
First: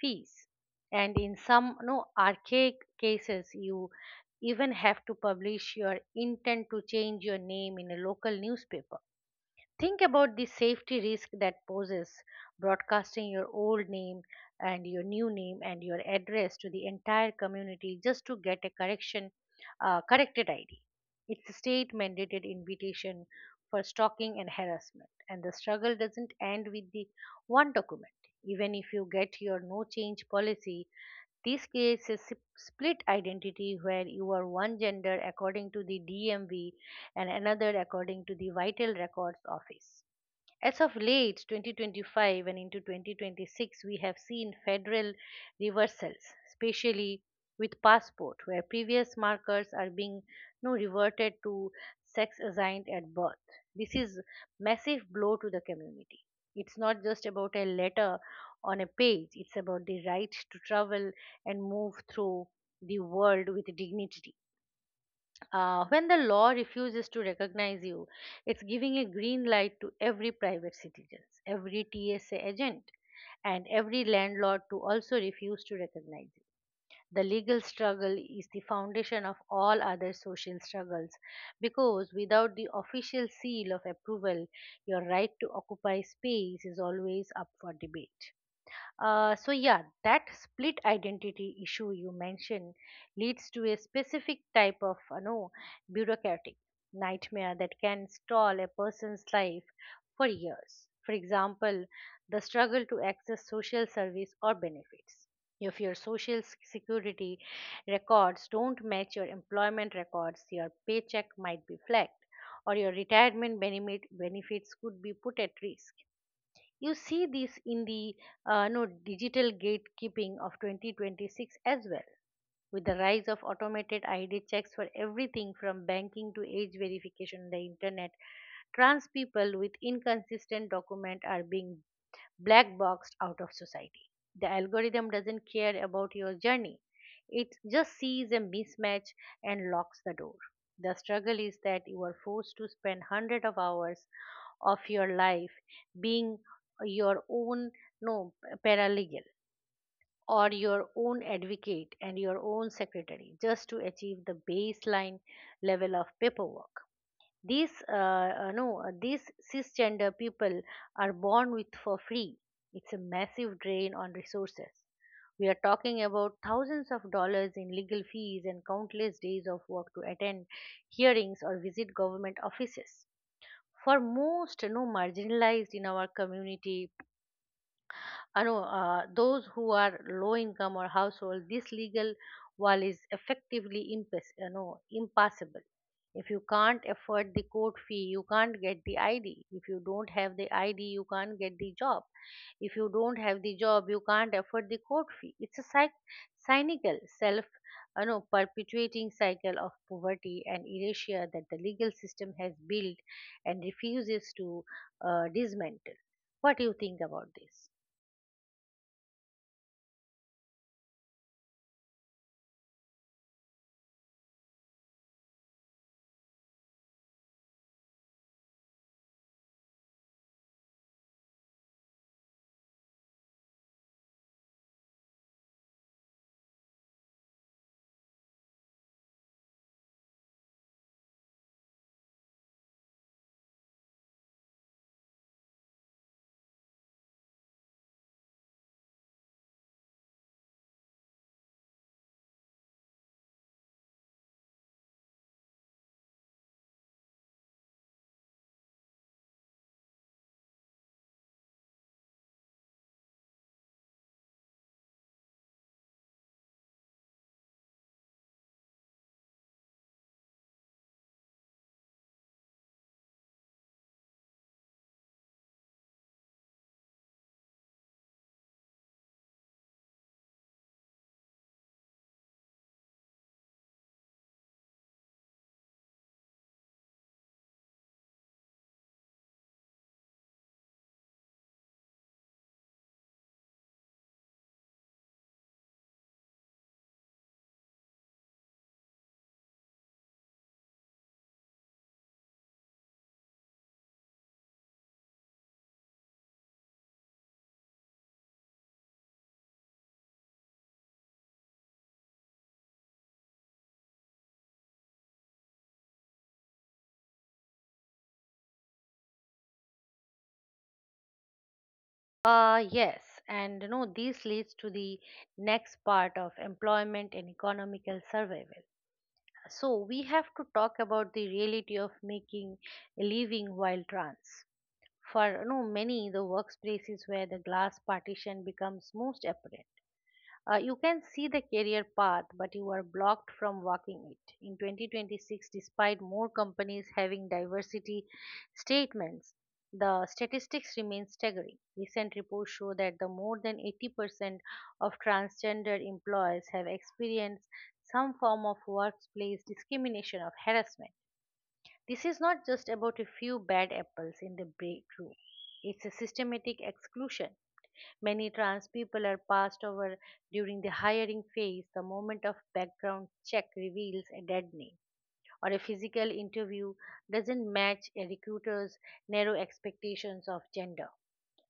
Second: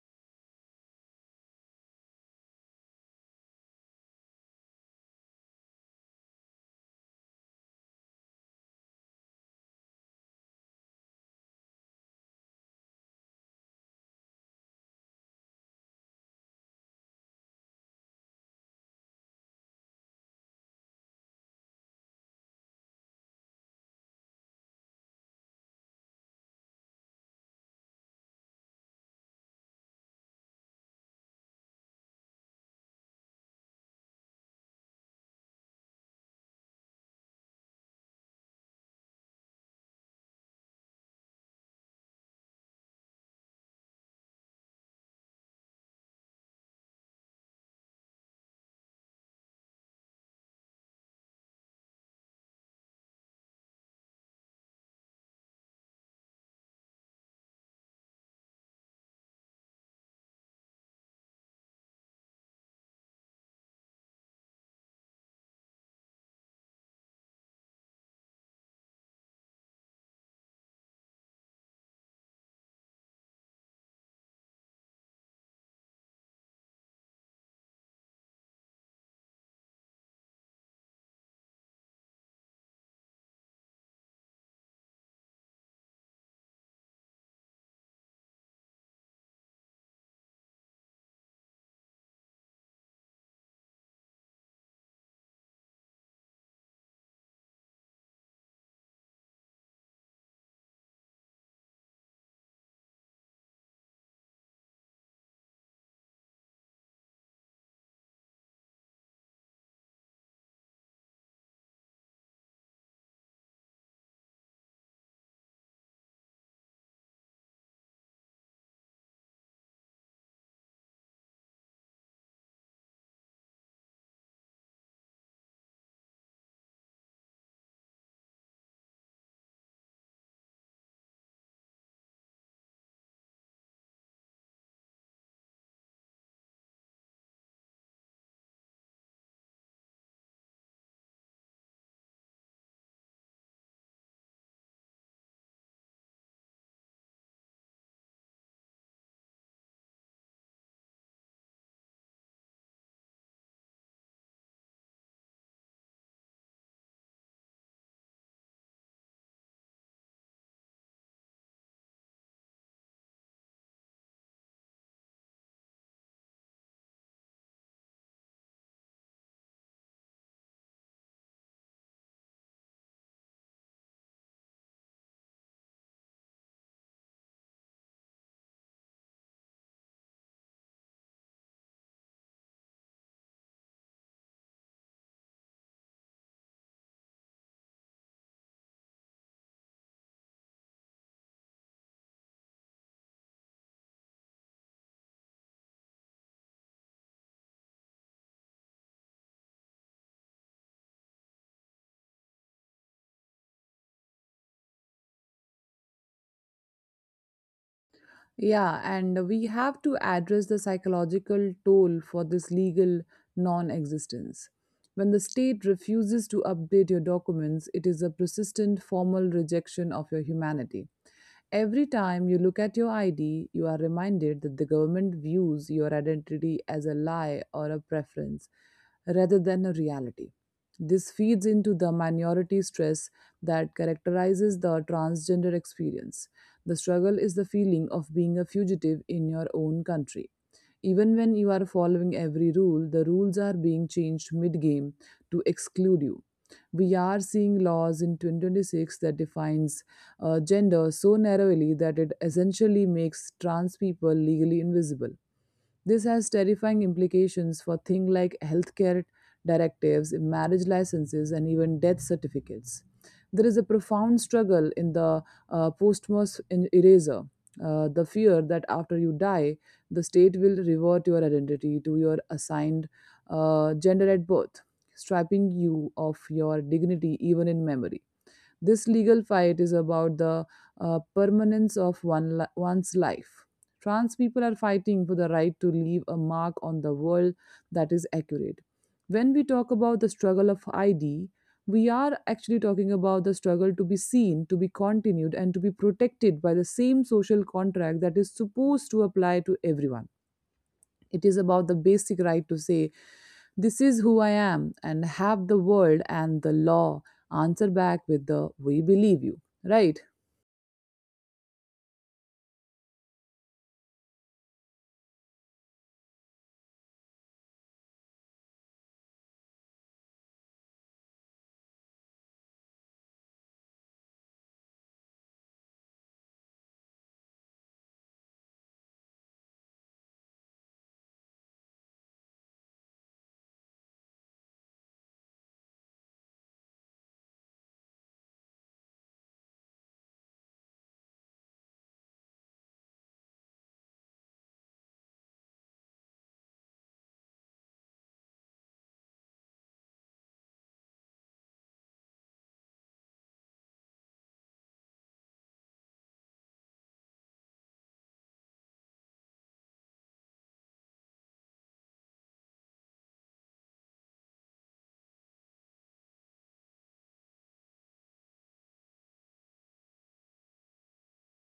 fees, and in some no archaic cases you even have to publish your intent to change your name in a local newspaper. Think about the safety risk that poses, broadcasting your old name and your new name and your address to the entire community just to get a correction, corrected ID. It's a state mandated invitation for stalking and harassment, and the struggle doesn't end with the one document. Even if you get your no change policy, this creates a split identity where you are one gender according to the DMV and another according to the Vital Records Office. As of late 2025 and into 2026, we have seen federal reversals, especially with passport, where previous markers are being, reverted to sex assigned at birth. This is massive blow to the community. It's not just about a letter on a page; it's about the right to travel and move through the world with dignity. When the law refuses to recognize you, it's giving a green light to every private citizen, every TSA agent, and every landlord to also refuse to recognize you. The legal struggle is the foundation of all other social struggles because without the official seal of approval, your right to occupy space is always up for debate. That split identity issue you mentioned leads to a specific type of bureaucratic nightmare that can stall a person's life for years. For example, the struggle to access social service or benefits. If your social security records don't match your employment records, your paycheck might be flagged, or your retirement benefit benefits could be put at risk. You see this in the no digital gatekeeping of 2026 as well, with the rise of automated ID checks for everything from banking to age verification on the internet. Trans people with inconsistent document are being black boxed out of society. The algorithm doesn't care about your journey. It just sees a mismatch and locks the door. The struggle is that you are forced to spend hundreds of hours of your life being your own no paralegal or your own advocate and your own secretary just to achieve the baseline level of paperwork these no these cisgender people are born with for free. It's a massive drain on resources. We are talking about thousands of dollars in legal fees and countless days of work to attend hearings or visit government offices. For most, marginalized in our community, I know those who are low income or household, this legal wall is effectively impassable. If you can't afford the court fee, you can't get the ID. If you don't have the ID, you can't get the job. If you don't have the job, you can't afford the court fee. It's a cynical, self perpetuating cycle of poverty and erasure that the legal system has built and refuses to dismantle. What do you think about this?
Yeah, and we have to address the psychological toll for this legal non existence. When the state refuses to update your documents, it is a persistent formal rejection of your humanity. Every time you look at your ID, you are reminded that the government views your identity as a lie or a preference rather than a reality. This feeds into the minority stress that characterizes the transgender experience. The struggle is the feeling of being a fugitive in your own country. Even when you are following every rule, the rules are being changed mid game to exclude you. We are seeing laws in 2026 that defines gender so narrowly that it essentially makes trans people legally invisible. This has terrifying implications for things like healthcare directives, marriage licenses, and even death certificates. There is a profound struggle in the posthumous eraser. The fear that after you die, the state will revert your identity to your assigned gender at birth, stripping you of your dignity even in memory. This legal fight is about the permanence of one's life. Trans people are fighting for the right to leave a mark on the world that is accurate. When we talk about the struggle of ID, we are actually talking about the struggle to be seen, to be continued, and to be protected by the same social contract that is supposed to apply to everyone. It is about the basic right to say, This is who I am, and have the world and the law answer back with the We believe you, right?
Yes, and you know this leads to the next part of employment and economical survival. So we have to talk about the reality of making a living while trans. For many, the workplace is where the glass partition becomes most apparent. You can see the career path, but you are blocked from walking it. In 2026, despite more companies having diversity statements, the statistics remain staggering. Recent reports show that the more than 80% of transgender employees have experienced some form of workplace discrimination or harassment. This is not just about a few bad apples in the break room. It's a systematic exclusion. Many trans people are passed over during the hiring phase. The moment of background check reveals a dead name or a physical interview doesn't match a recruiter's narrow expectations of gender.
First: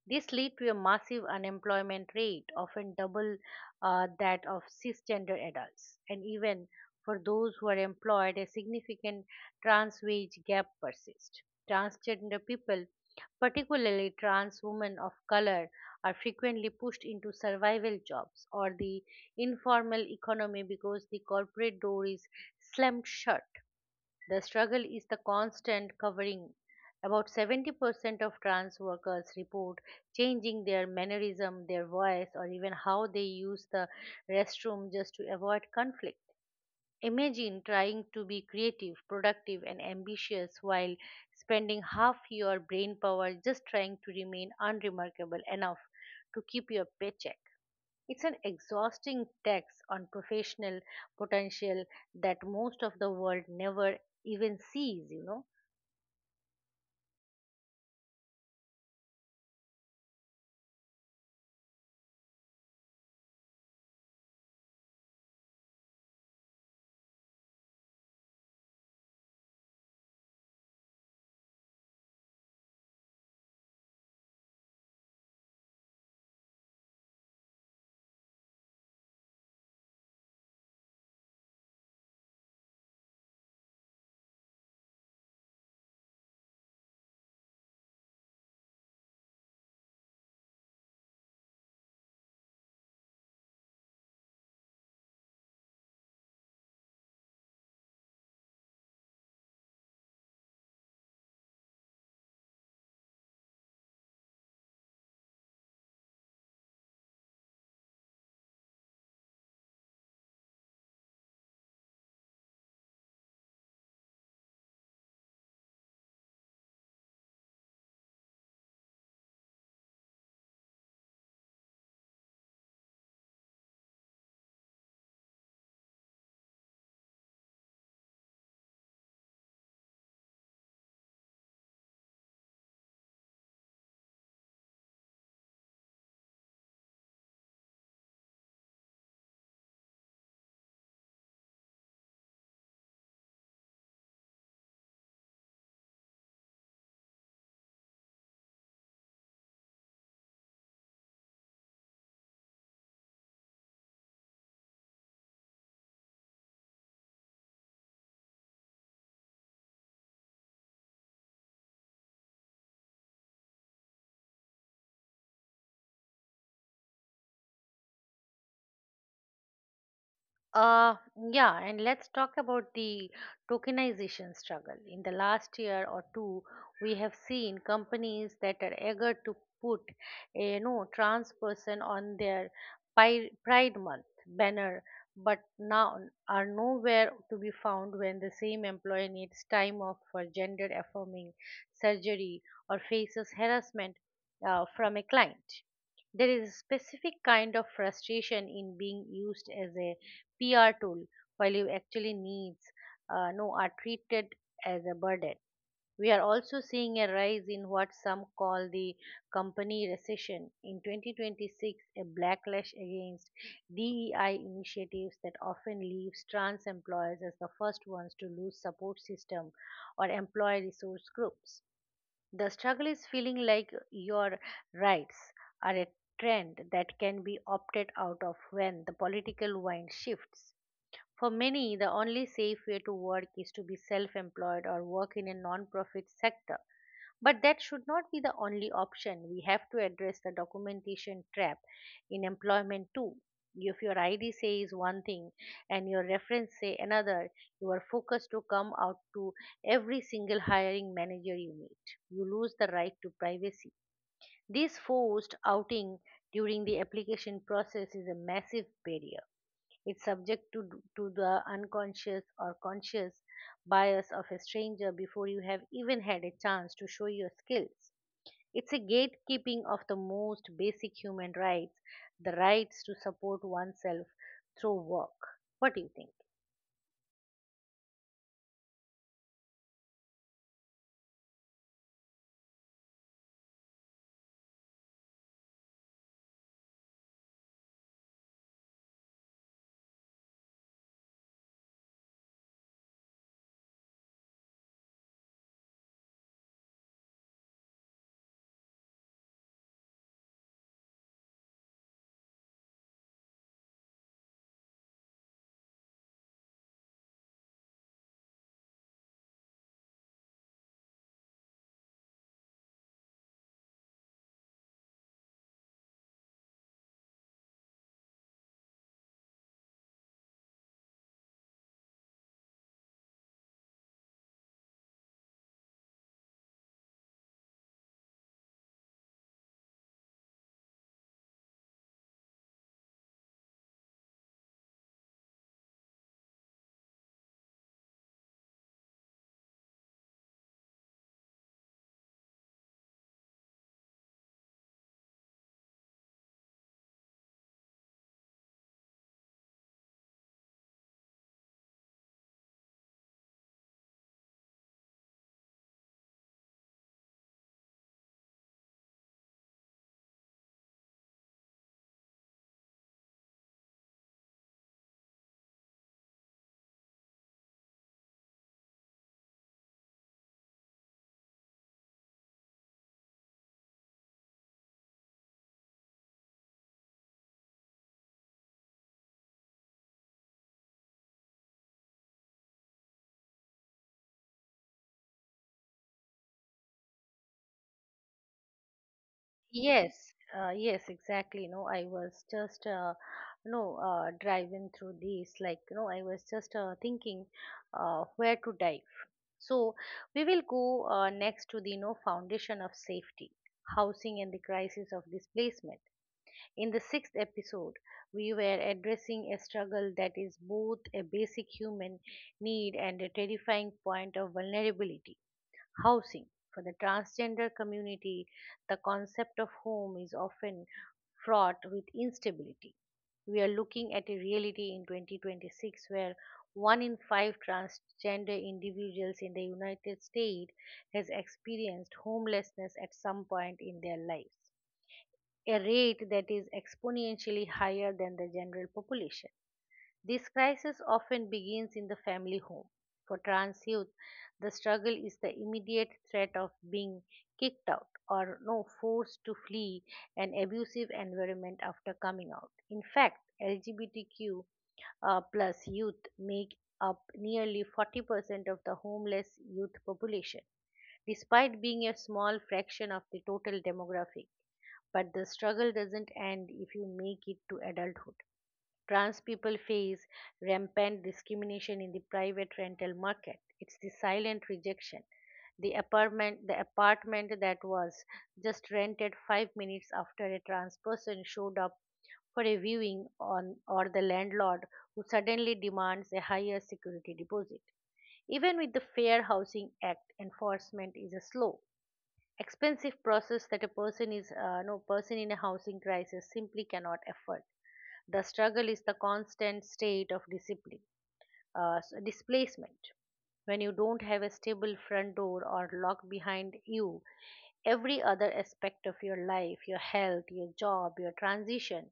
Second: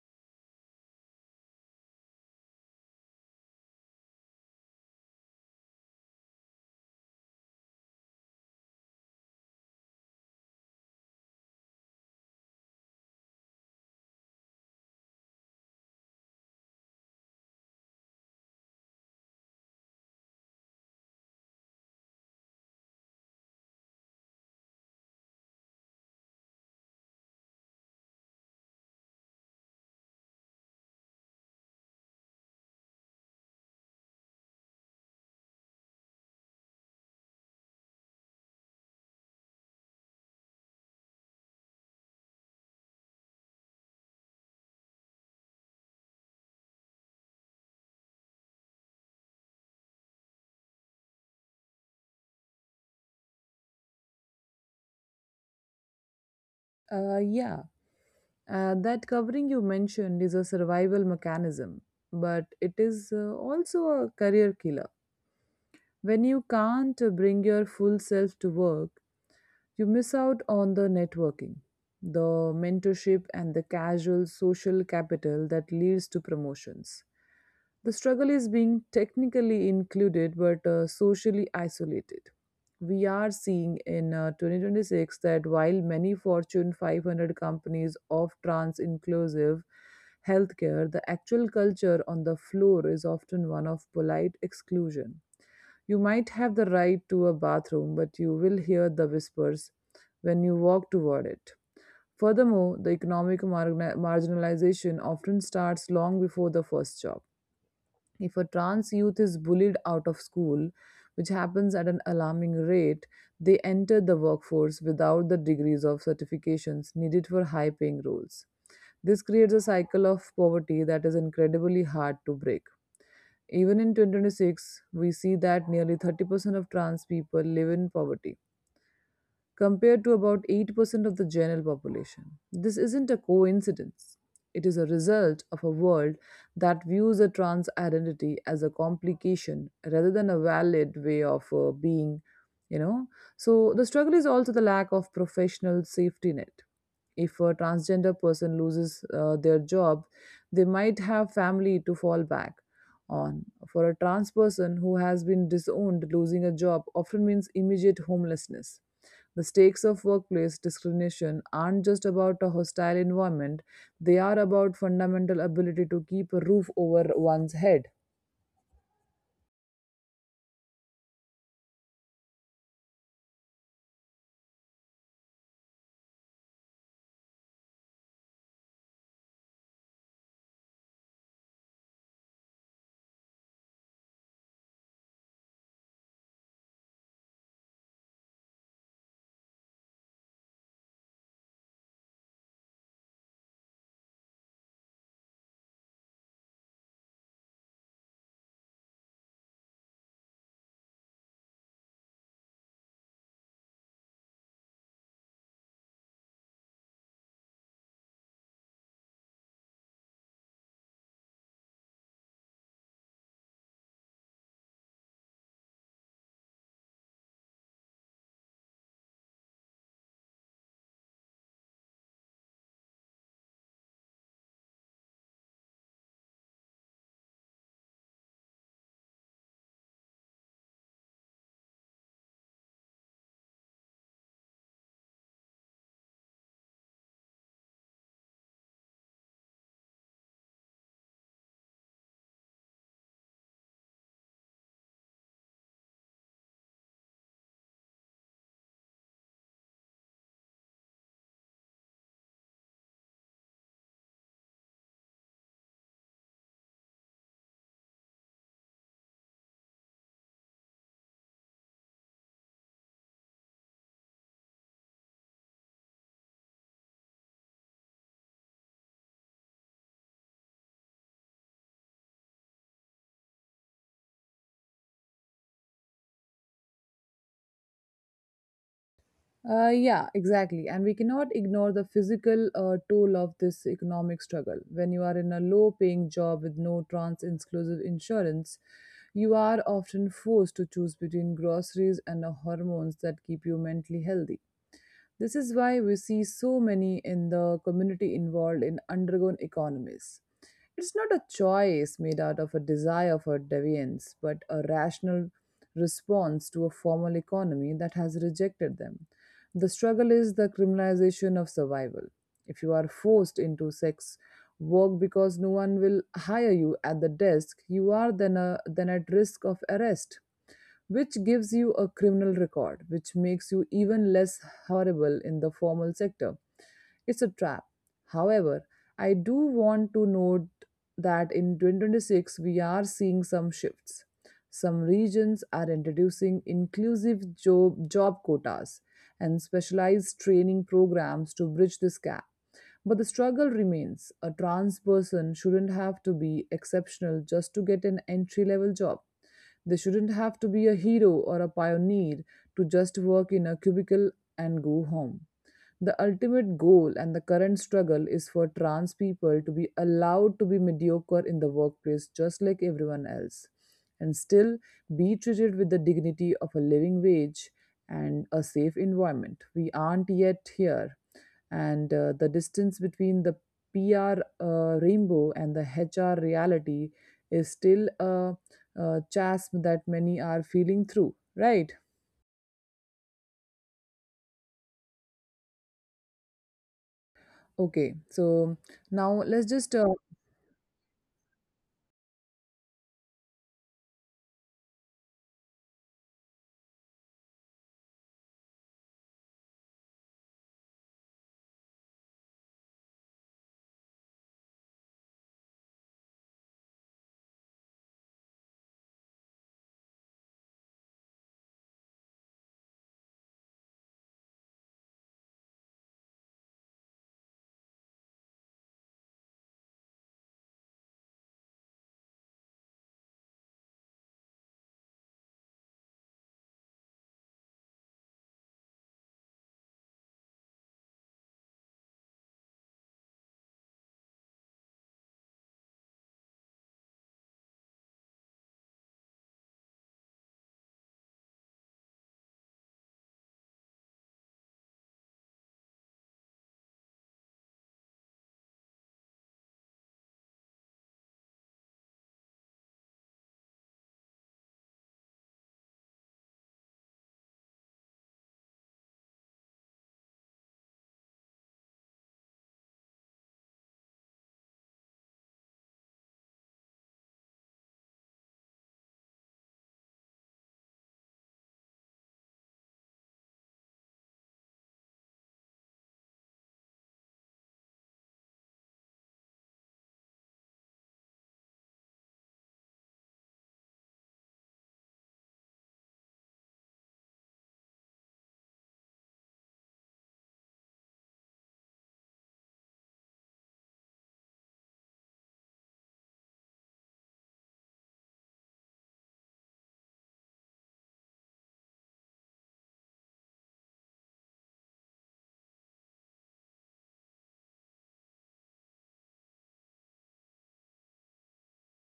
This led to a massive unemployment rate, often double that of cisgender adults, and even for those who are employed, a significant trans wage gap persists. Transgender people, particularly trans women of color, are frequently pushed into survival jobs or the informal economy because the corporate door is slammed shut. The struggle is the constant covering. About 70% of trans workers report changing their mannerism, their voice, or even how they use the restroom just to avoid conflict. Imagine trying to be creative, productive, and ambitious while spending half your brain power just trying to remain unremarkable enough to keep your paycheck. It's an exhausting tax on professional potential that most of the world never even sees, you know.
Yeah, that covering you mentioned is a survival mechanism, but it is also a career killer. When you can't bring your full self to work, you miss out on the networking, the mentorship, and the casual social capital that leads to promotions. The struggle is being technically included but socially isolated. We are seeing in 2026 that while many Fortune 500 companies offer trans inclusive healthcare, the actual culture on the floor is often one of polite exclusion. You might have the right to a bathroom, but you will hear the whispers when you walk toward it. Furthermore, the economic marginalization often starts long before the first job. If a trans youth is bullied out of school, which happens at an alarming rate, they enter the workforce without the degrees of certifications needed for high paying roles. This creates a cycle of poverty that is incredibly hard to break. Even in 2026, we see that nearly 30% of trans people live in poverty, compared to about 8% of the general population. This isn't a coincidence. It is a result of a world that views a trans identity as a complication rather than a valid way of being, you know. So the struggle is also the lack of professional safety net. If a transgender person loses their job, they might have family to fall back on. For a trans person who has been disowned, losing a job often means immediate homelessness. The stakes of workplace discrimination aren't just about a hostile environment, they are about fundamental ability to keep a roof over one's head.
Uh, yeah, and let's talk about the tokenization struggle. In the last year or two, we have seen companies that are eager to put a trans person on their Pride Month banner, but now are nowhere to be found when the same employee needs time off for gender affirming surgery or faces harassment from a client. There is a specific kind of frustration in being used as a PR tool while you actually needs no are treated as a burden. We are also seeing a rise in what some call the company recession in 2026, a backlash against DEI initiatives that often leaves trans employers as the first ones to lose support system or employee resource groups. The struggle is feeling like your rights are a trend that can be opted out of when the political wind shifts. For many, the only safe way to work is to be self employed or work in a non profit sector. But that should not be the only option. We have to address the documentation trap in employment too. If your ID says one thing and your reference say another, you are focused to come out to every single hiring manager you meet. You lose the right to privacy. This forced outing during the application process is a massive barrier. It's subject to the unconscious or conscious bias of a stranger before you have even had a chance to show your skills. It's a gatekeeping of the most basic human rights, the rights to support oneself through work. What do you think?
Yeah, exactly. And we cannot ignore the physical toll of this economic struggle. When you are in a low paying job with no trans exclusive insurance, you are often forced to choose between groceries and the hormones that keep you mentally healthy. This is why we see so many in the community involved in underground economies. It's not a choice made out of a desire for deviance, but a rational response to a formal economy that has rejected them. The struggle is the criminalization of survival. If you are forced into sex work because no one will hire you at the desk, you are then at risk of arrest, which gives you a criminal record, which makes you even less horrible in the formal sector. It's a trap. However, I do want to note that in 2026 we are seeing some shifts. Some regions are introducing inclusive job quotas and specialized training programs to bridge this gap. But the struggle remains. A trans person shouldn't have to be exceptional just to get an entry level job. They shouldn't have to be a hero or a pioneer to just work in a cubicle and go home. The ultimate goal and the current struggle is for trans people to be allowed to be mediocre in the workplace just like everyone else and still be treated with the dignity of a living wage and a safe environment. We aren't yet here, and the distance between the PR rainbow and the HR reality is still a chasm that many are feeling through, right? Okay, so now let's just
Yes, yes, exactly. No, I was just no driving through this. Like, I was just thinking where to dive. So we will go next to the foundation of safety, housing and the crisis of displacement. In the sixth episode, we were addressing a struggle that is both a basic human need and a terrifying point of vulnerability, housing. For the transgender community, the concept of home is often fraught with instability. We are looking at a reality in 2026 where one in five transgender individuals in the United States has experienced homelessness at some point in their lives, a rate that is exponentially higher than the general population. This crisis often begins in the family home. For trans youth, the struggle is the immediate threat of being kicked out or no forced to flee an abusive environment after coming out. In fact, LGBTQ plus youth make up nearly 40% of the homeless youth population, despite being a small fraction of the total demographic. But the struggle doesn't end if you make it to adulthood. Trans people face rampant discrimination in the private rental market. It's the silent rejection. The apartment that was just rented 5 minutes after a trans person showed up for a viewing, on or the landlord who suddenly demands a higher security deposit. Even with the Fair Housing Act, enforcement is slow, expensive process that a person is no person in a housing crisis simply cannot afford. The struggle is the constant state of displacement. When you don't have a stable front door or lock behind you, every other aspect of your life, your health, your job, your transition,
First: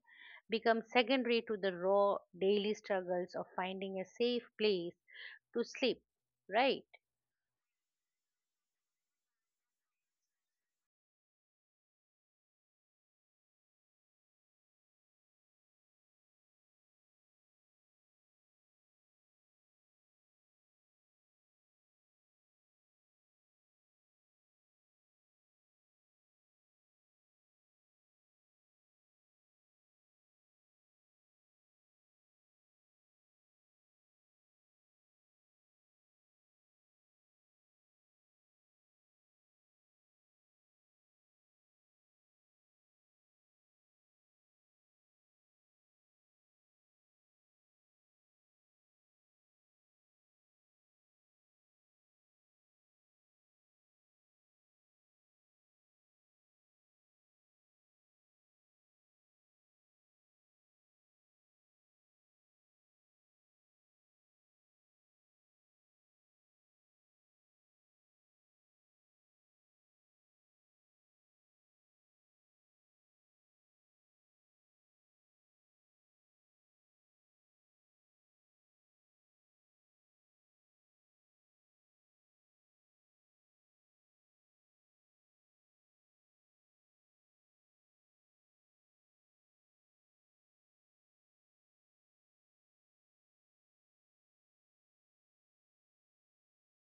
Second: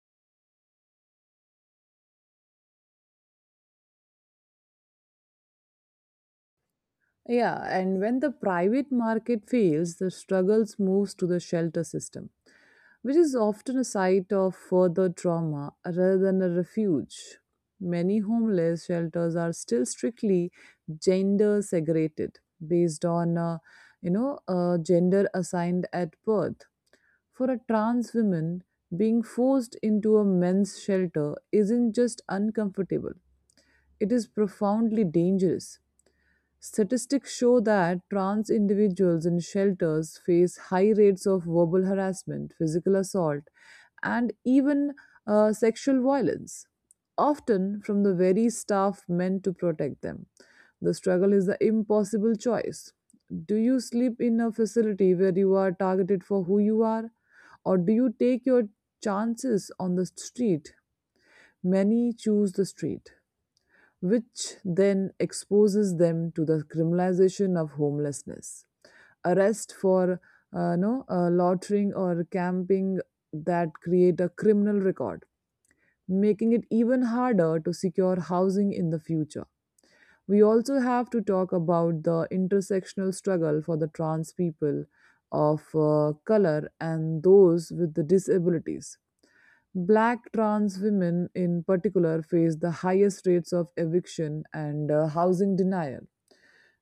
becomes secondary to the raw daily struggles of finding a safe place to sleep, right?
Yeah, and when the private market fails, the struggles moves to the shelter system, which is often a site of further trauma rather than a refuge. Many homeless shelters are still strictly gender segregated based on gender assigned at birth. For a trans woman, being forced into a men's shelter isn't just uncomfortable, it is profoundly dangerous. Statistics show that trans individuals in shelters face high rates of verbal harassment, physical assault, and even sexual violence, often from the very staff meant to protect them. The struggle is the impossible choice. Do you sleep in a facility where you are targeted for who you are, or do you take your chances on the street? Many choose the street which then exposes them to the criminalization of homelessness. Arrest for no loitering or camping that create a criminal record, making it even harder to secure housing in the future. We also have to talk about the intersectional struggle for the trans people of color and those with the disabilities. Black trans women, in particular, face the highest rates of eviction and housing denial.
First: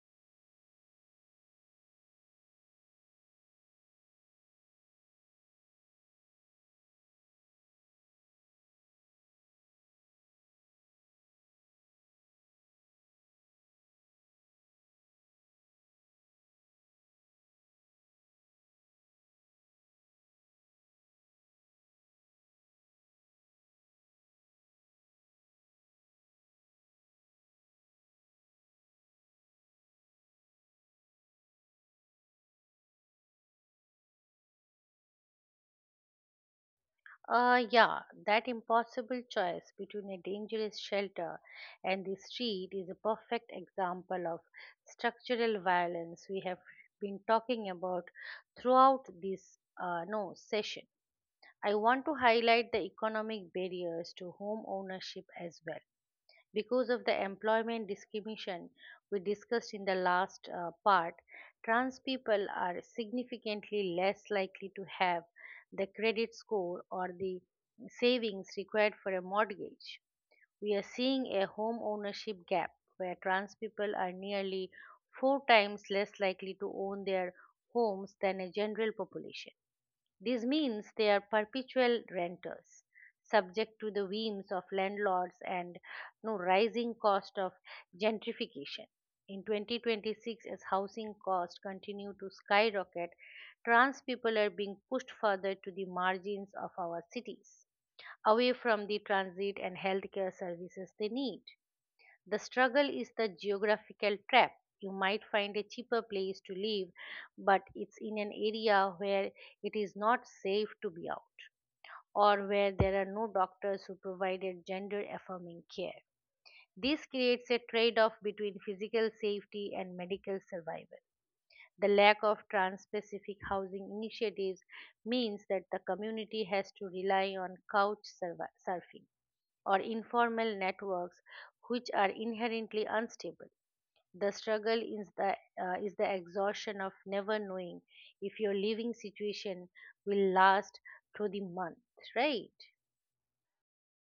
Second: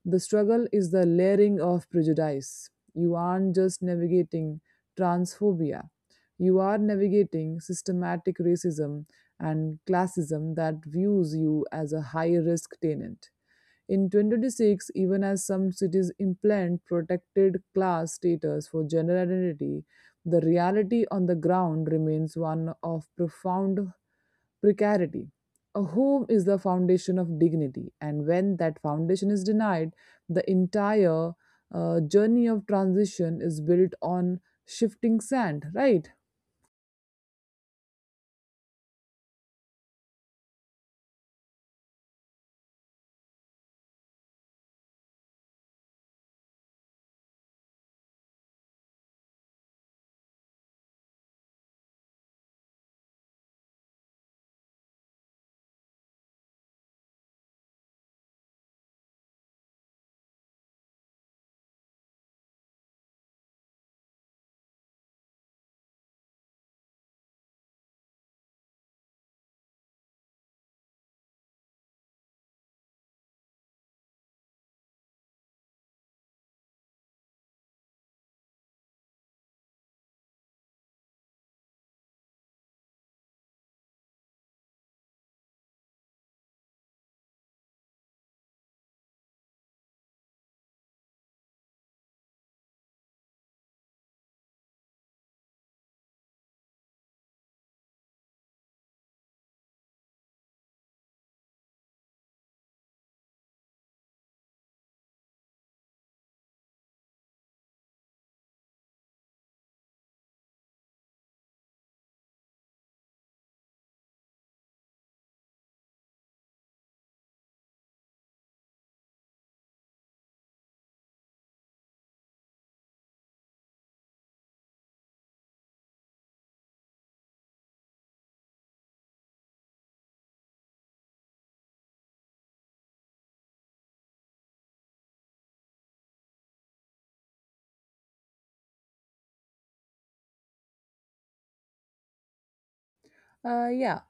The struggle is the layering of prejudice. You aren't just navigating transphobia, you are navigating systematic racism and classism that views you as a high risk tenant. In 2026, even as some cities implant protected class status for gender identity, the reality on the ground remains one of profound precarity. A home is the foundation of dignity, and when that foundation is denied, the entire journey of transition is built on shifting sand, right?
Yeah, that impossible choice between a dangerous shelter and the street is a perfect example of structural violence we have been talking about throughout this no session. I want to highlight the economic barriers to home ownership as well because of the employment discrimination we discussed in the last part, trans people are significantly less likely to have the credit score or the savings required for a mortgage. We are seeing a home ownership gap where trans people are nearly four times less likely to own their homes than a general population. This means they are perpetual renters, subject to the whims of landlords and no rising cost of gentrification. In 2026, as housing costs continue to skyrocket, trans people are being pushed further to the margins of our cities, away from the transit and healthcare services they need. The struggle is the geographical trap. You might find a cheaper place to live, but it's in an area where it is not safe to be out, or where there are no doctors who provided gender affirming care. This creates a trade off between physical safety and medical survival. The lack of trans specific housing initiatives means that the community has to rely on couch survi- surfing or informal networks which are inherently unstable. The struggle is the exhaustion of never knowing if your living situation will last through the month, right?
Yeah,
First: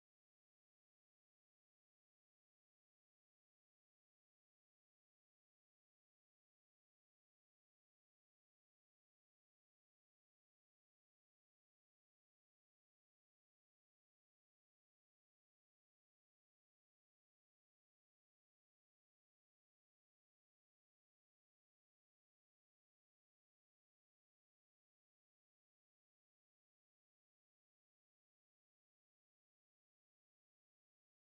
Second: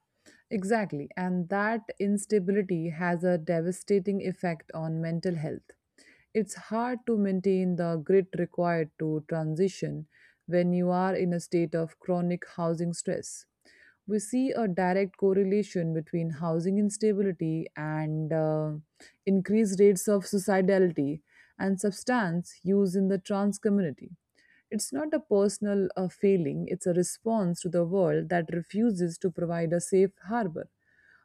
exactly. And that instability has a devastating effect on mental health. It's hard to maintain the grit required to transition when you are in a state of chronic housing stress. We see a direct correlation between housing instability and increased rates of suicidality and substance use in the trans community. It's not a personal failing, it's a response to the world that refuses to provide a safe harbor.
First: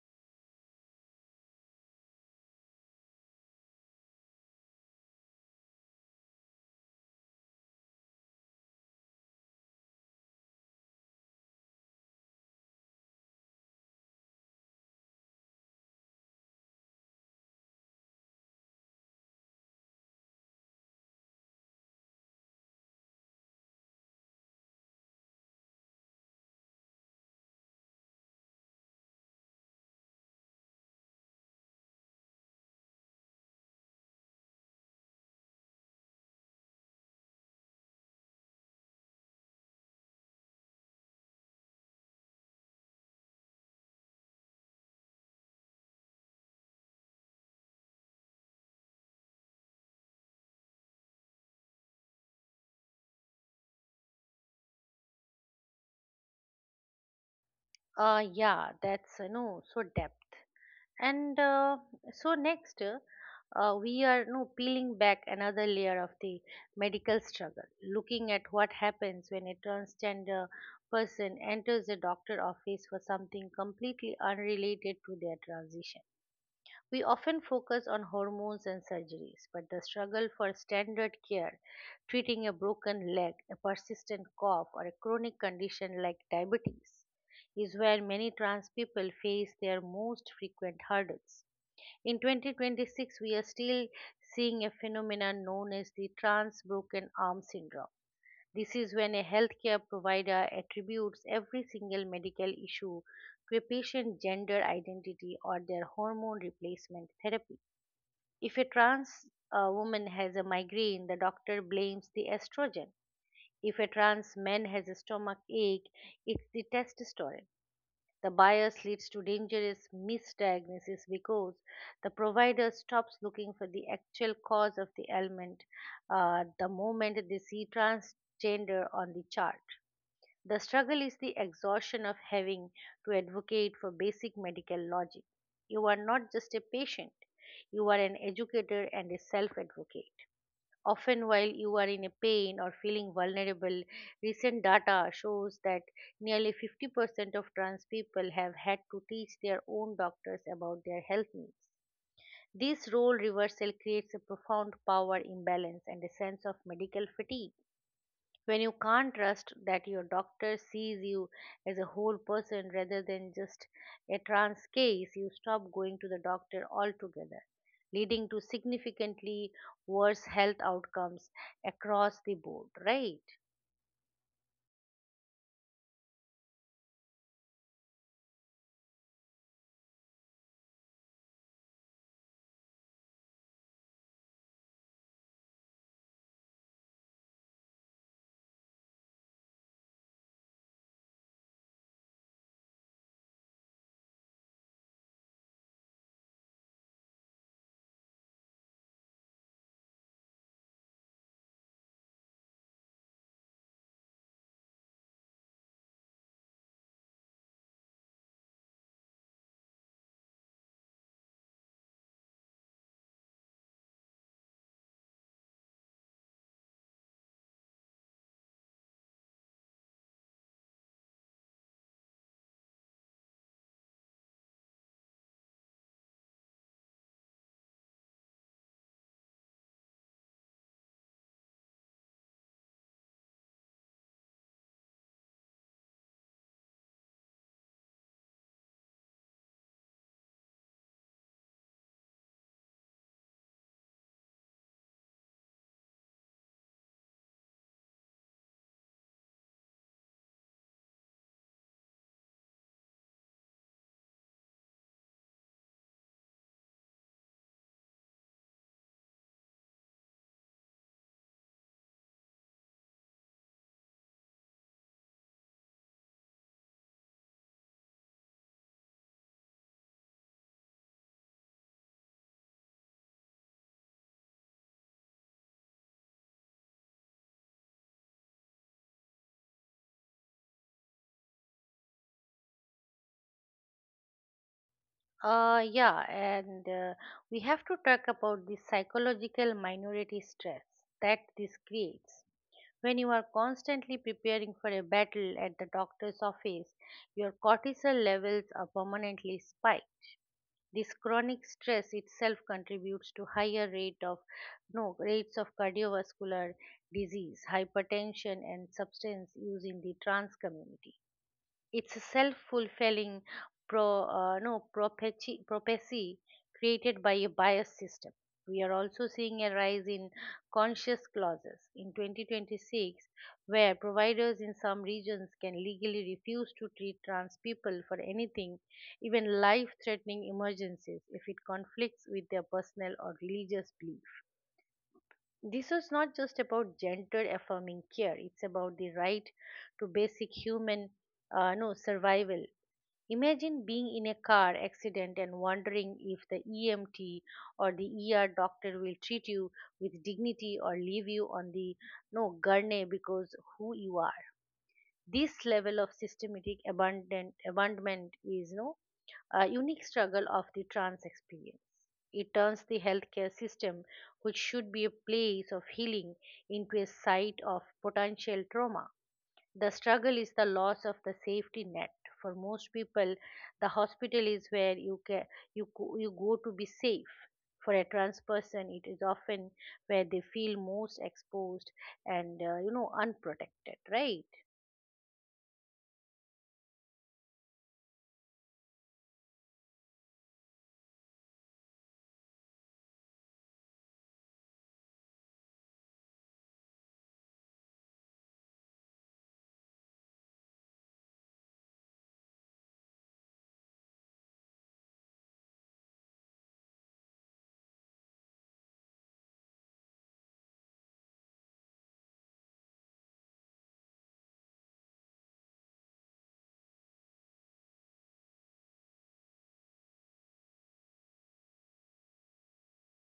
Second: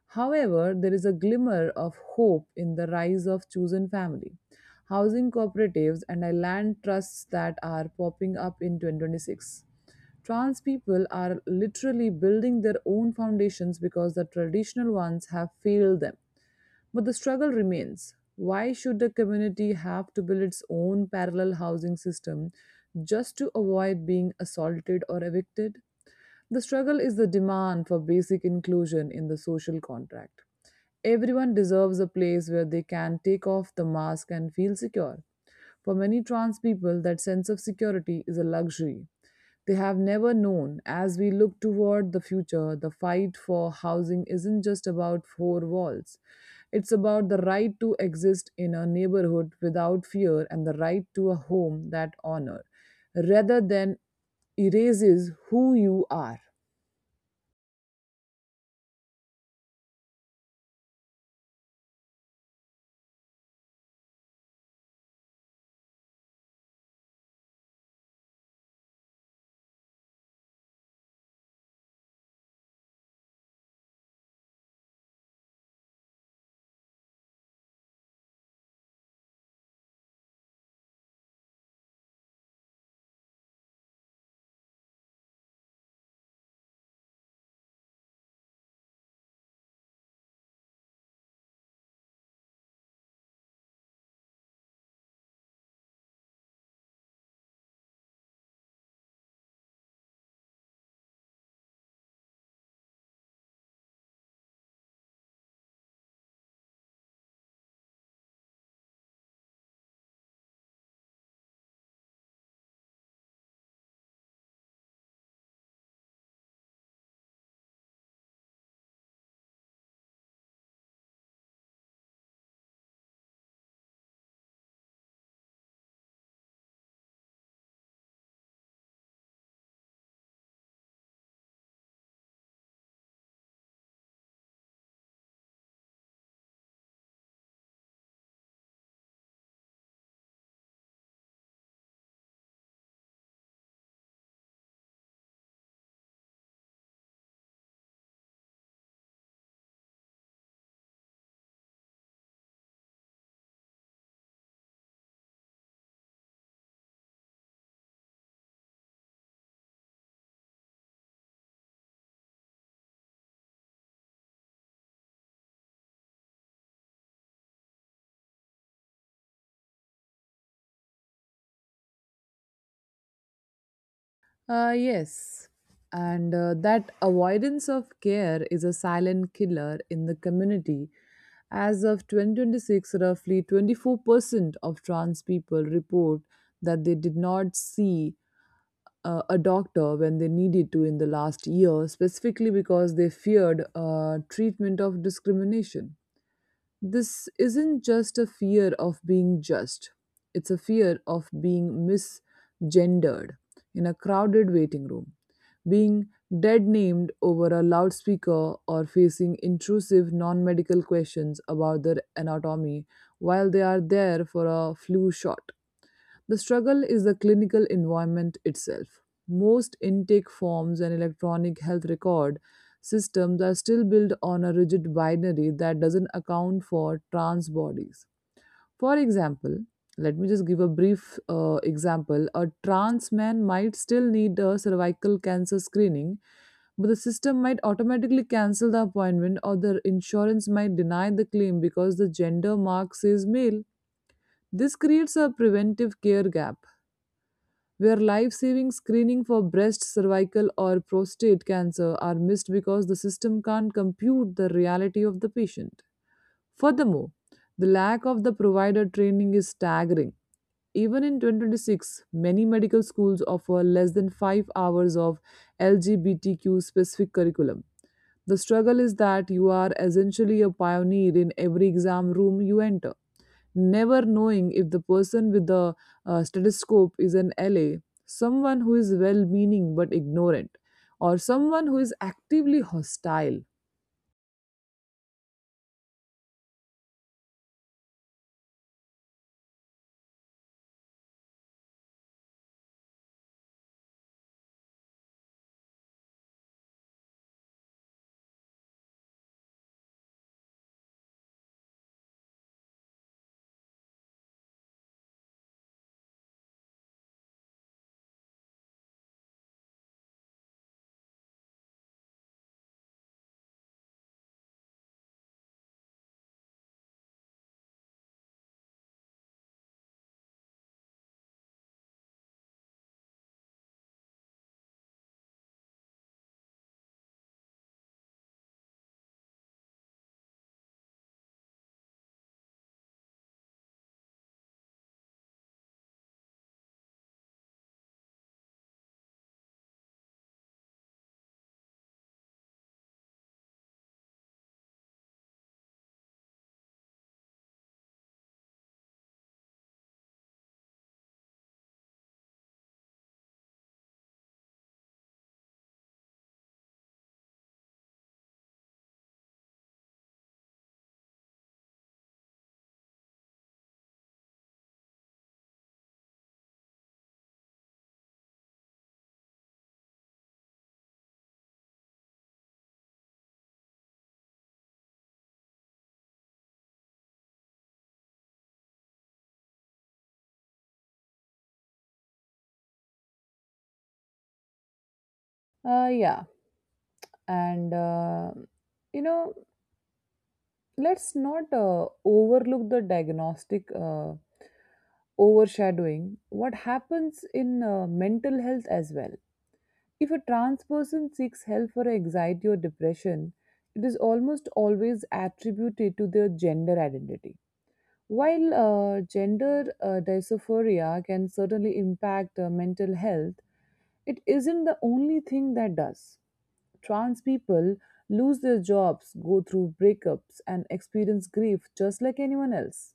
However, there is a glimmer of hope in the rise of chosen family, housing cooperatives, and land trusts that are popping up in 2026. Trans people are literally building their own foundations because the traditional ones have failed them. But the struggle remains. Why should a community have to build its own parallel housing system just to avoid being assaulted or evicted? The struggle is the demand for basic inclusion in the social contract. Everyone deserves a place where they can take off the mask and feel secure. For many trans people, that sense of security is a luxury they have never known. As we look toward the future, the fight for housing isn't just about four walls. It's about the right to exist in a neighborhood without fear and the right to a home that honor rather than erases who you are.
Yeah, that's no so depth. And so next, we are no peeling back another layer of the medical struggle, looking at what happens when a transgender person enters a doctor office for something completely unrelated to their transition. We often focus on hormones and surgeries, but the struggle for standard care, treating a broken leg, a persistent cough, or a chronic condition like diabetes, is where many trans people face their most frequent hurdles. In 2026, we are still seeing a phenomenon known as the trans broken arm syndrome. This is when a healthcare provider attributes every single medical issue to a patient's gender identity or their hormone replacement therapy. If a trans woman has a migraine, the doctor blames the estrogen. If a trans man has a stomach ache, it's the testosterone. The bias leads to dangerous misdiagnosis because the provider stops looking for the actual cause of the ailment the moment they see transgender on the chart. The struggle is the exhaustion of having to advocate for basic medical logic. You are not just a patient, you are an educator and a self advocate. Often, while you are in a pain or feeling vulnerable, recent data shows that nearly 50% of trans people have had to teach their own doctors about their health needs. This role reversal creates a profound power imbalance and a sense of medical fatigue. When you can't trust that your doctor sees you as a whole person rather than just a trans case, you stop going to the doctor altogether, leading to significantly worse health outcomes across the board, right?
Yes. And that avoidance of care is a silent killer in the community. As of 2026, roughly 24% of trans people report that they did not see a doctor when they needed to in the last year, specifically because they feared treatment of discrimination. This isn't just a fear of being judged, it's a fear of being misgendered in a crowded waiting room, being dead named over a loudspeaker, or facing intrusive non medical questions about their anatomy while they are there for a flu shot. The struggle is the clinical environment itself. Most intake forms and electronic health record systems are still built on a rigid binary that doesn't account for trans bodies. For example, let me just give a brief example. A trans man might still need a cervical cancer screening, but the system might automatically cancel the appointment or the insurance might deny the claim because the gender mark says male. This creates a preventive care gap where life saving screening for breast, cervical, or prostate cancer are missed because the system can't compute the reality of the patient. Furthermore, the lack of the provider training is staggering. Even in 2026, many medical schools offer less than 5 hours of LGBTQ specific curriculum. The struggle is that you are essentially a pioneer in every exam room you enter, never knowing if the person with the stethoscope is an LA, someone who is well meaning but ignorant, or someone who is actively hostile.
Yeah, and we have to talk about the psychological minority stress that this creates. When you are constantly preparing for a battle at the doctor's office, your cortisol levels are permanently spiked. This chronic stress itself contributes to higher rate of no rates of cardiovascular disease, hypertension, and substance use in the trans community. It's a self-fulfilling pro, no, prophecy, prophecy created by a bias system. We are also seeing a rise in conscious clauses in 2026, where providers in some regions can legally refuse to treat trans people for anything, even life-threatening emergencies, if it conflicts with their personal or religious belief. This is not just about gender-affirming care; it's about the right to basic human no survival. Imagine being in a car accident and wondering if the EMT or the ER doctor will treat you with dignity or leave you on the no gurney because who you are. This level of systematic abandon, abandonment is no a unique struggle of the trans experience. It turns the healthcare system, which should be a place of healing, into a site of potential trauma. The struggle is the loss of the safety net. For most people, the hospital is where you go to be safe. For a trans person, it is often where they feel most exposed and unprotected, right?
Yeah, and you know, let's not overlook the diagnostic overshadowing. What happens in mental health as well? If a trans person seeks help for anxiety or depression, it is almost always attributed to their gender identity. While gender dysphoria can certainly impact mental health, it isn't the only thing that does. Trans people lose their jobs, go through breakups, and experience grief just like anyone else.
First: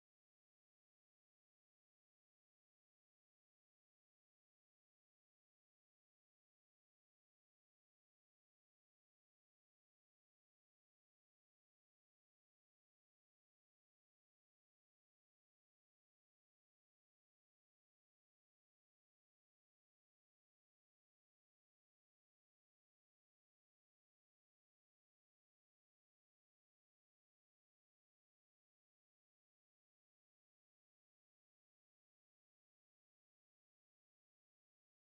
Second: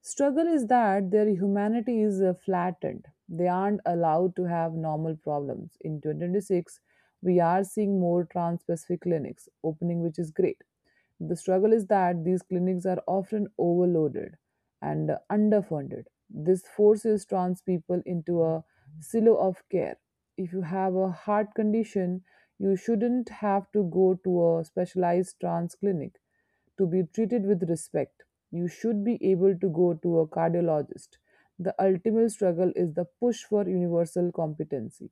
Struggle is that their humanity is flattened. They aren't allowed to have normal problems. In 2026, we are seeing more trans specific clinics opening, which is great. The struggle is that these clinics are often overloaded and underfunded. This forces trans people into a silo of care. If you have a heart condition, you shouldn't have to go to a specialized trans clinic to be treated with respect. You should be able to go to a cardiologist. The ultimate struggle is the push for universal competency.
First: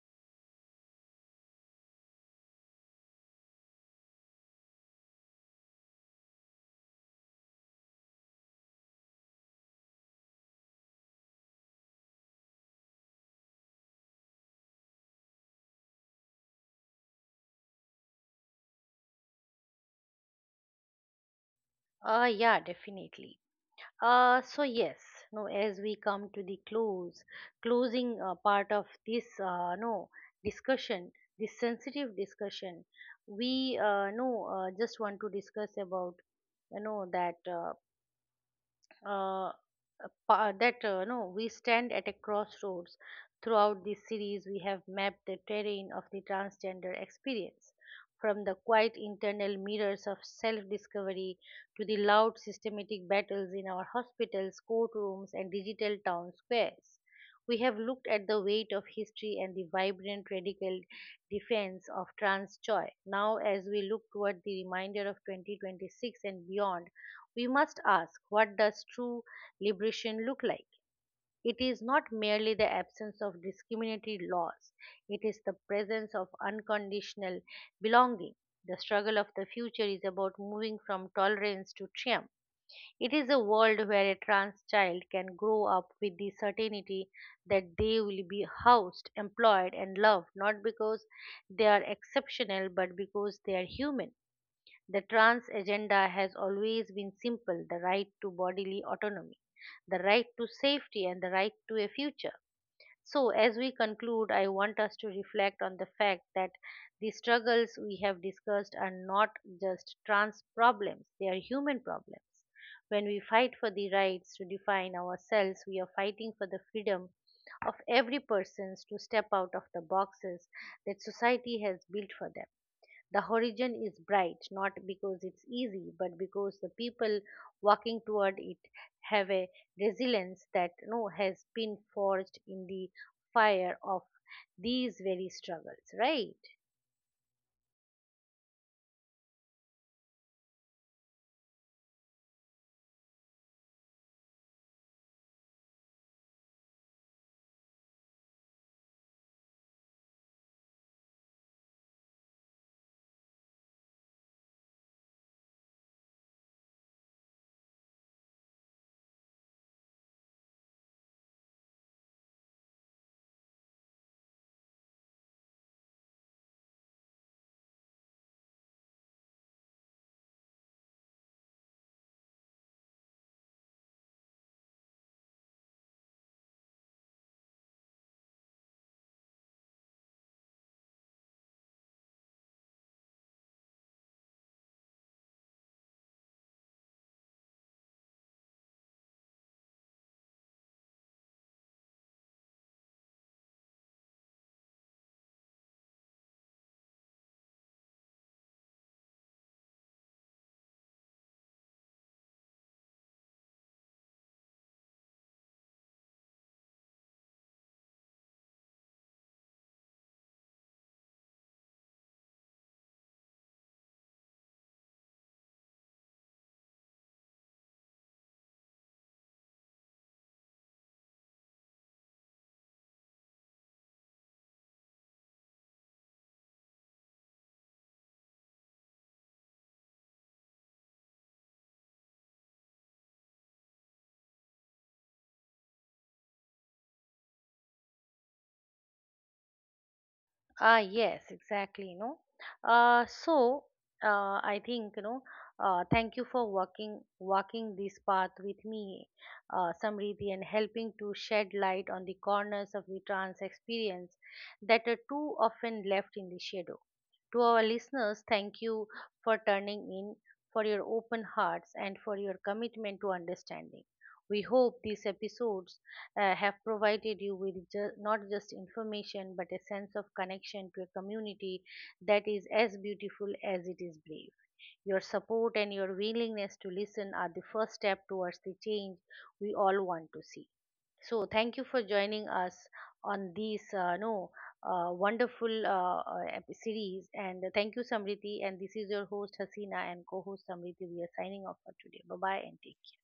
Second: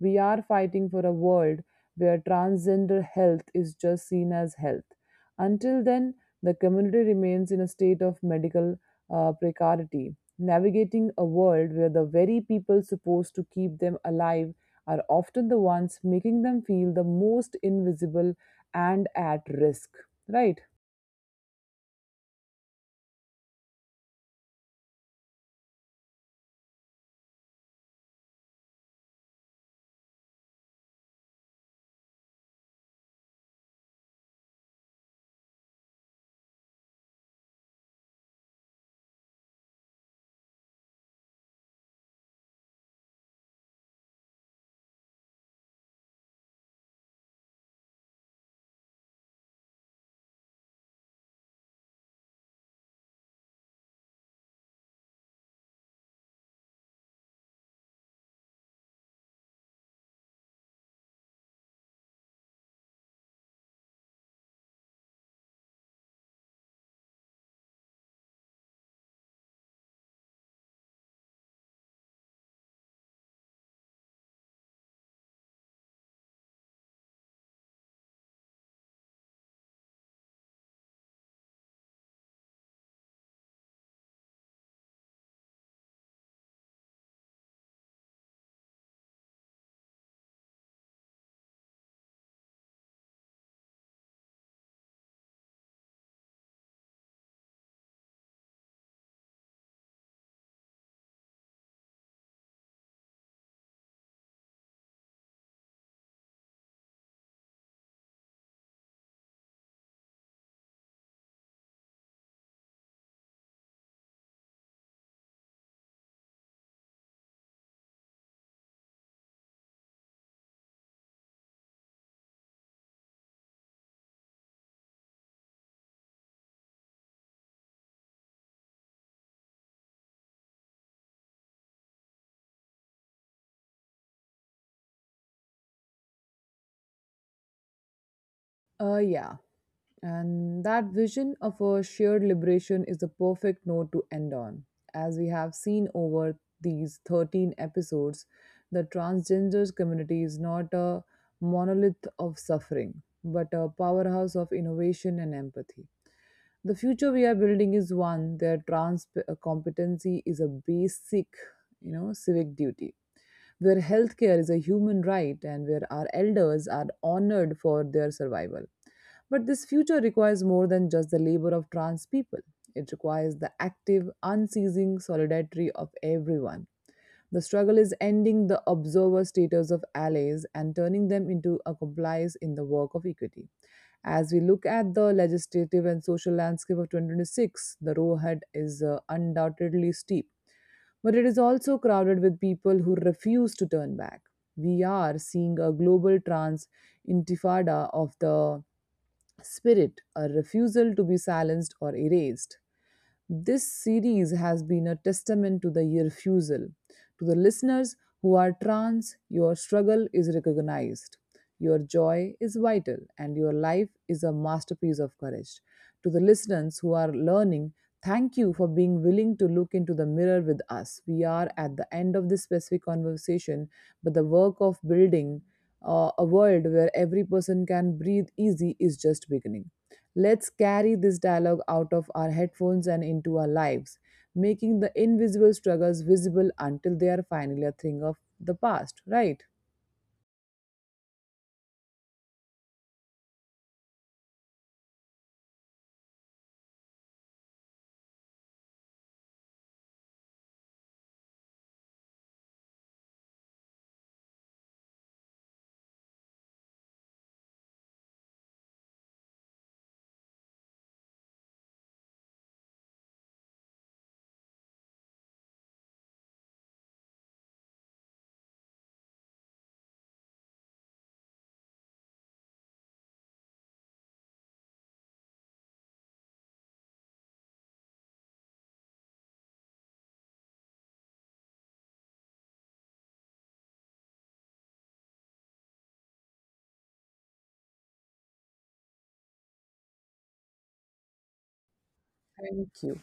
We are fighting for a world where transgender health is just seen as health. Until then, the community remains in a state of medical precarity, navigating a world where the very people supposed to keep them alive are often the ones making them feel the most invisible and at risk, right?
Ah, yeah, definitely. So yes, no, as we come to the closing part of this no discussion, this sensitive discussion, we no just want to discuss about that uh, a pa- that no, we stand at a crossroads. Throughout this series, we have mapped the terrain of the transgender experience, from the quiet internal mirrors of self-discovery to the loud systematic battles in our hospitals, courtrooms, and digital town squares. We have looked at the weight of history and the vibrant radical defense of trans joy. Now, as we look toward the reminder of 2026 and beyond, we must ask, what does true liberation look like? It is not merely the absence of discriminatory laws, it is the presence of unconditional belonging. The struggle of the future is about moving from tolerance to triumph. It is a world where a trans child can grow up with the certainty that they will be housed, employed, and loved, not because they are exceptional but because they are human. The trans agenda has always been simple: the right to bodily autonomy, the right to safety, and the right to a future. So, as we conclude, I want us to reflect on the fact that the struggles we have discussed are not just trans problems, they are human problems. When we fight for the rights to define ourselves, we are fighting for the freedom of every person to step out of the boxes that society has built for them. The horizon is bright, not because it's easy, but because the people walking toward it have a resilience that no has been forged in the fire of these very struggles, right?
Yeah. And that vision of a shared liberation is the perfect note to end on. As we have seen over these 13 episodes, the transgender community is not a monolith of suffering, but a powerhouse of innovation and empathy. The future we are building is one where trans competency is a basic, you know, civic duty, where healthcare is a human right and where our elders are honored for their survival. But this future requires more than just the labor of trans people. It requires the active, unceasing solidarity of everyone. The struggle is ending the observer status of allies and turning them into accomplices in the work of equity. As we look at the legislative and social landscape of 2026, the road ahead is undoubtedly steep, but it is also crowded with people who refuse to turn back. We are seeing a global trans intifada of the spirit, a refusal to be silenced or erased. This series has been a testament to the refusal. To the listeners who are trans, your struggle is recognized. Your joy is vital and your life is a masterpiece of courage. To the listeners who are learning, thank you for being willing to look into the mirror with us. We are at the end of this specific conversation, but the work of building a world where every person can breathe easy is just beginning. Let's carry this dialogue out of our headphones and into our lives, making the invisible struggles visible until they are finally a thing of the past, right?
Ah, yes, exactly. You know, uh, so uh, I think you know. Thank you for walking this path with me, Samriti, and helping to shed light on the corners of the trans experience that are too often left in the shadow. To our listeners, thank you for turning in, for your open hearts, and for your commitment to understanding. We hope these episodes have provided you with not just information but a sense of connection to a community that is as beautiful as it is brave. Your support and your willingness to listen are the first step towards the change we all want to see. So, thank you for joining us on this no wonderful series. And thank you, Samriti. And this is your host Hasina and co-host Samriti. We are signing off for today. Bye bye and
Thank
take
you.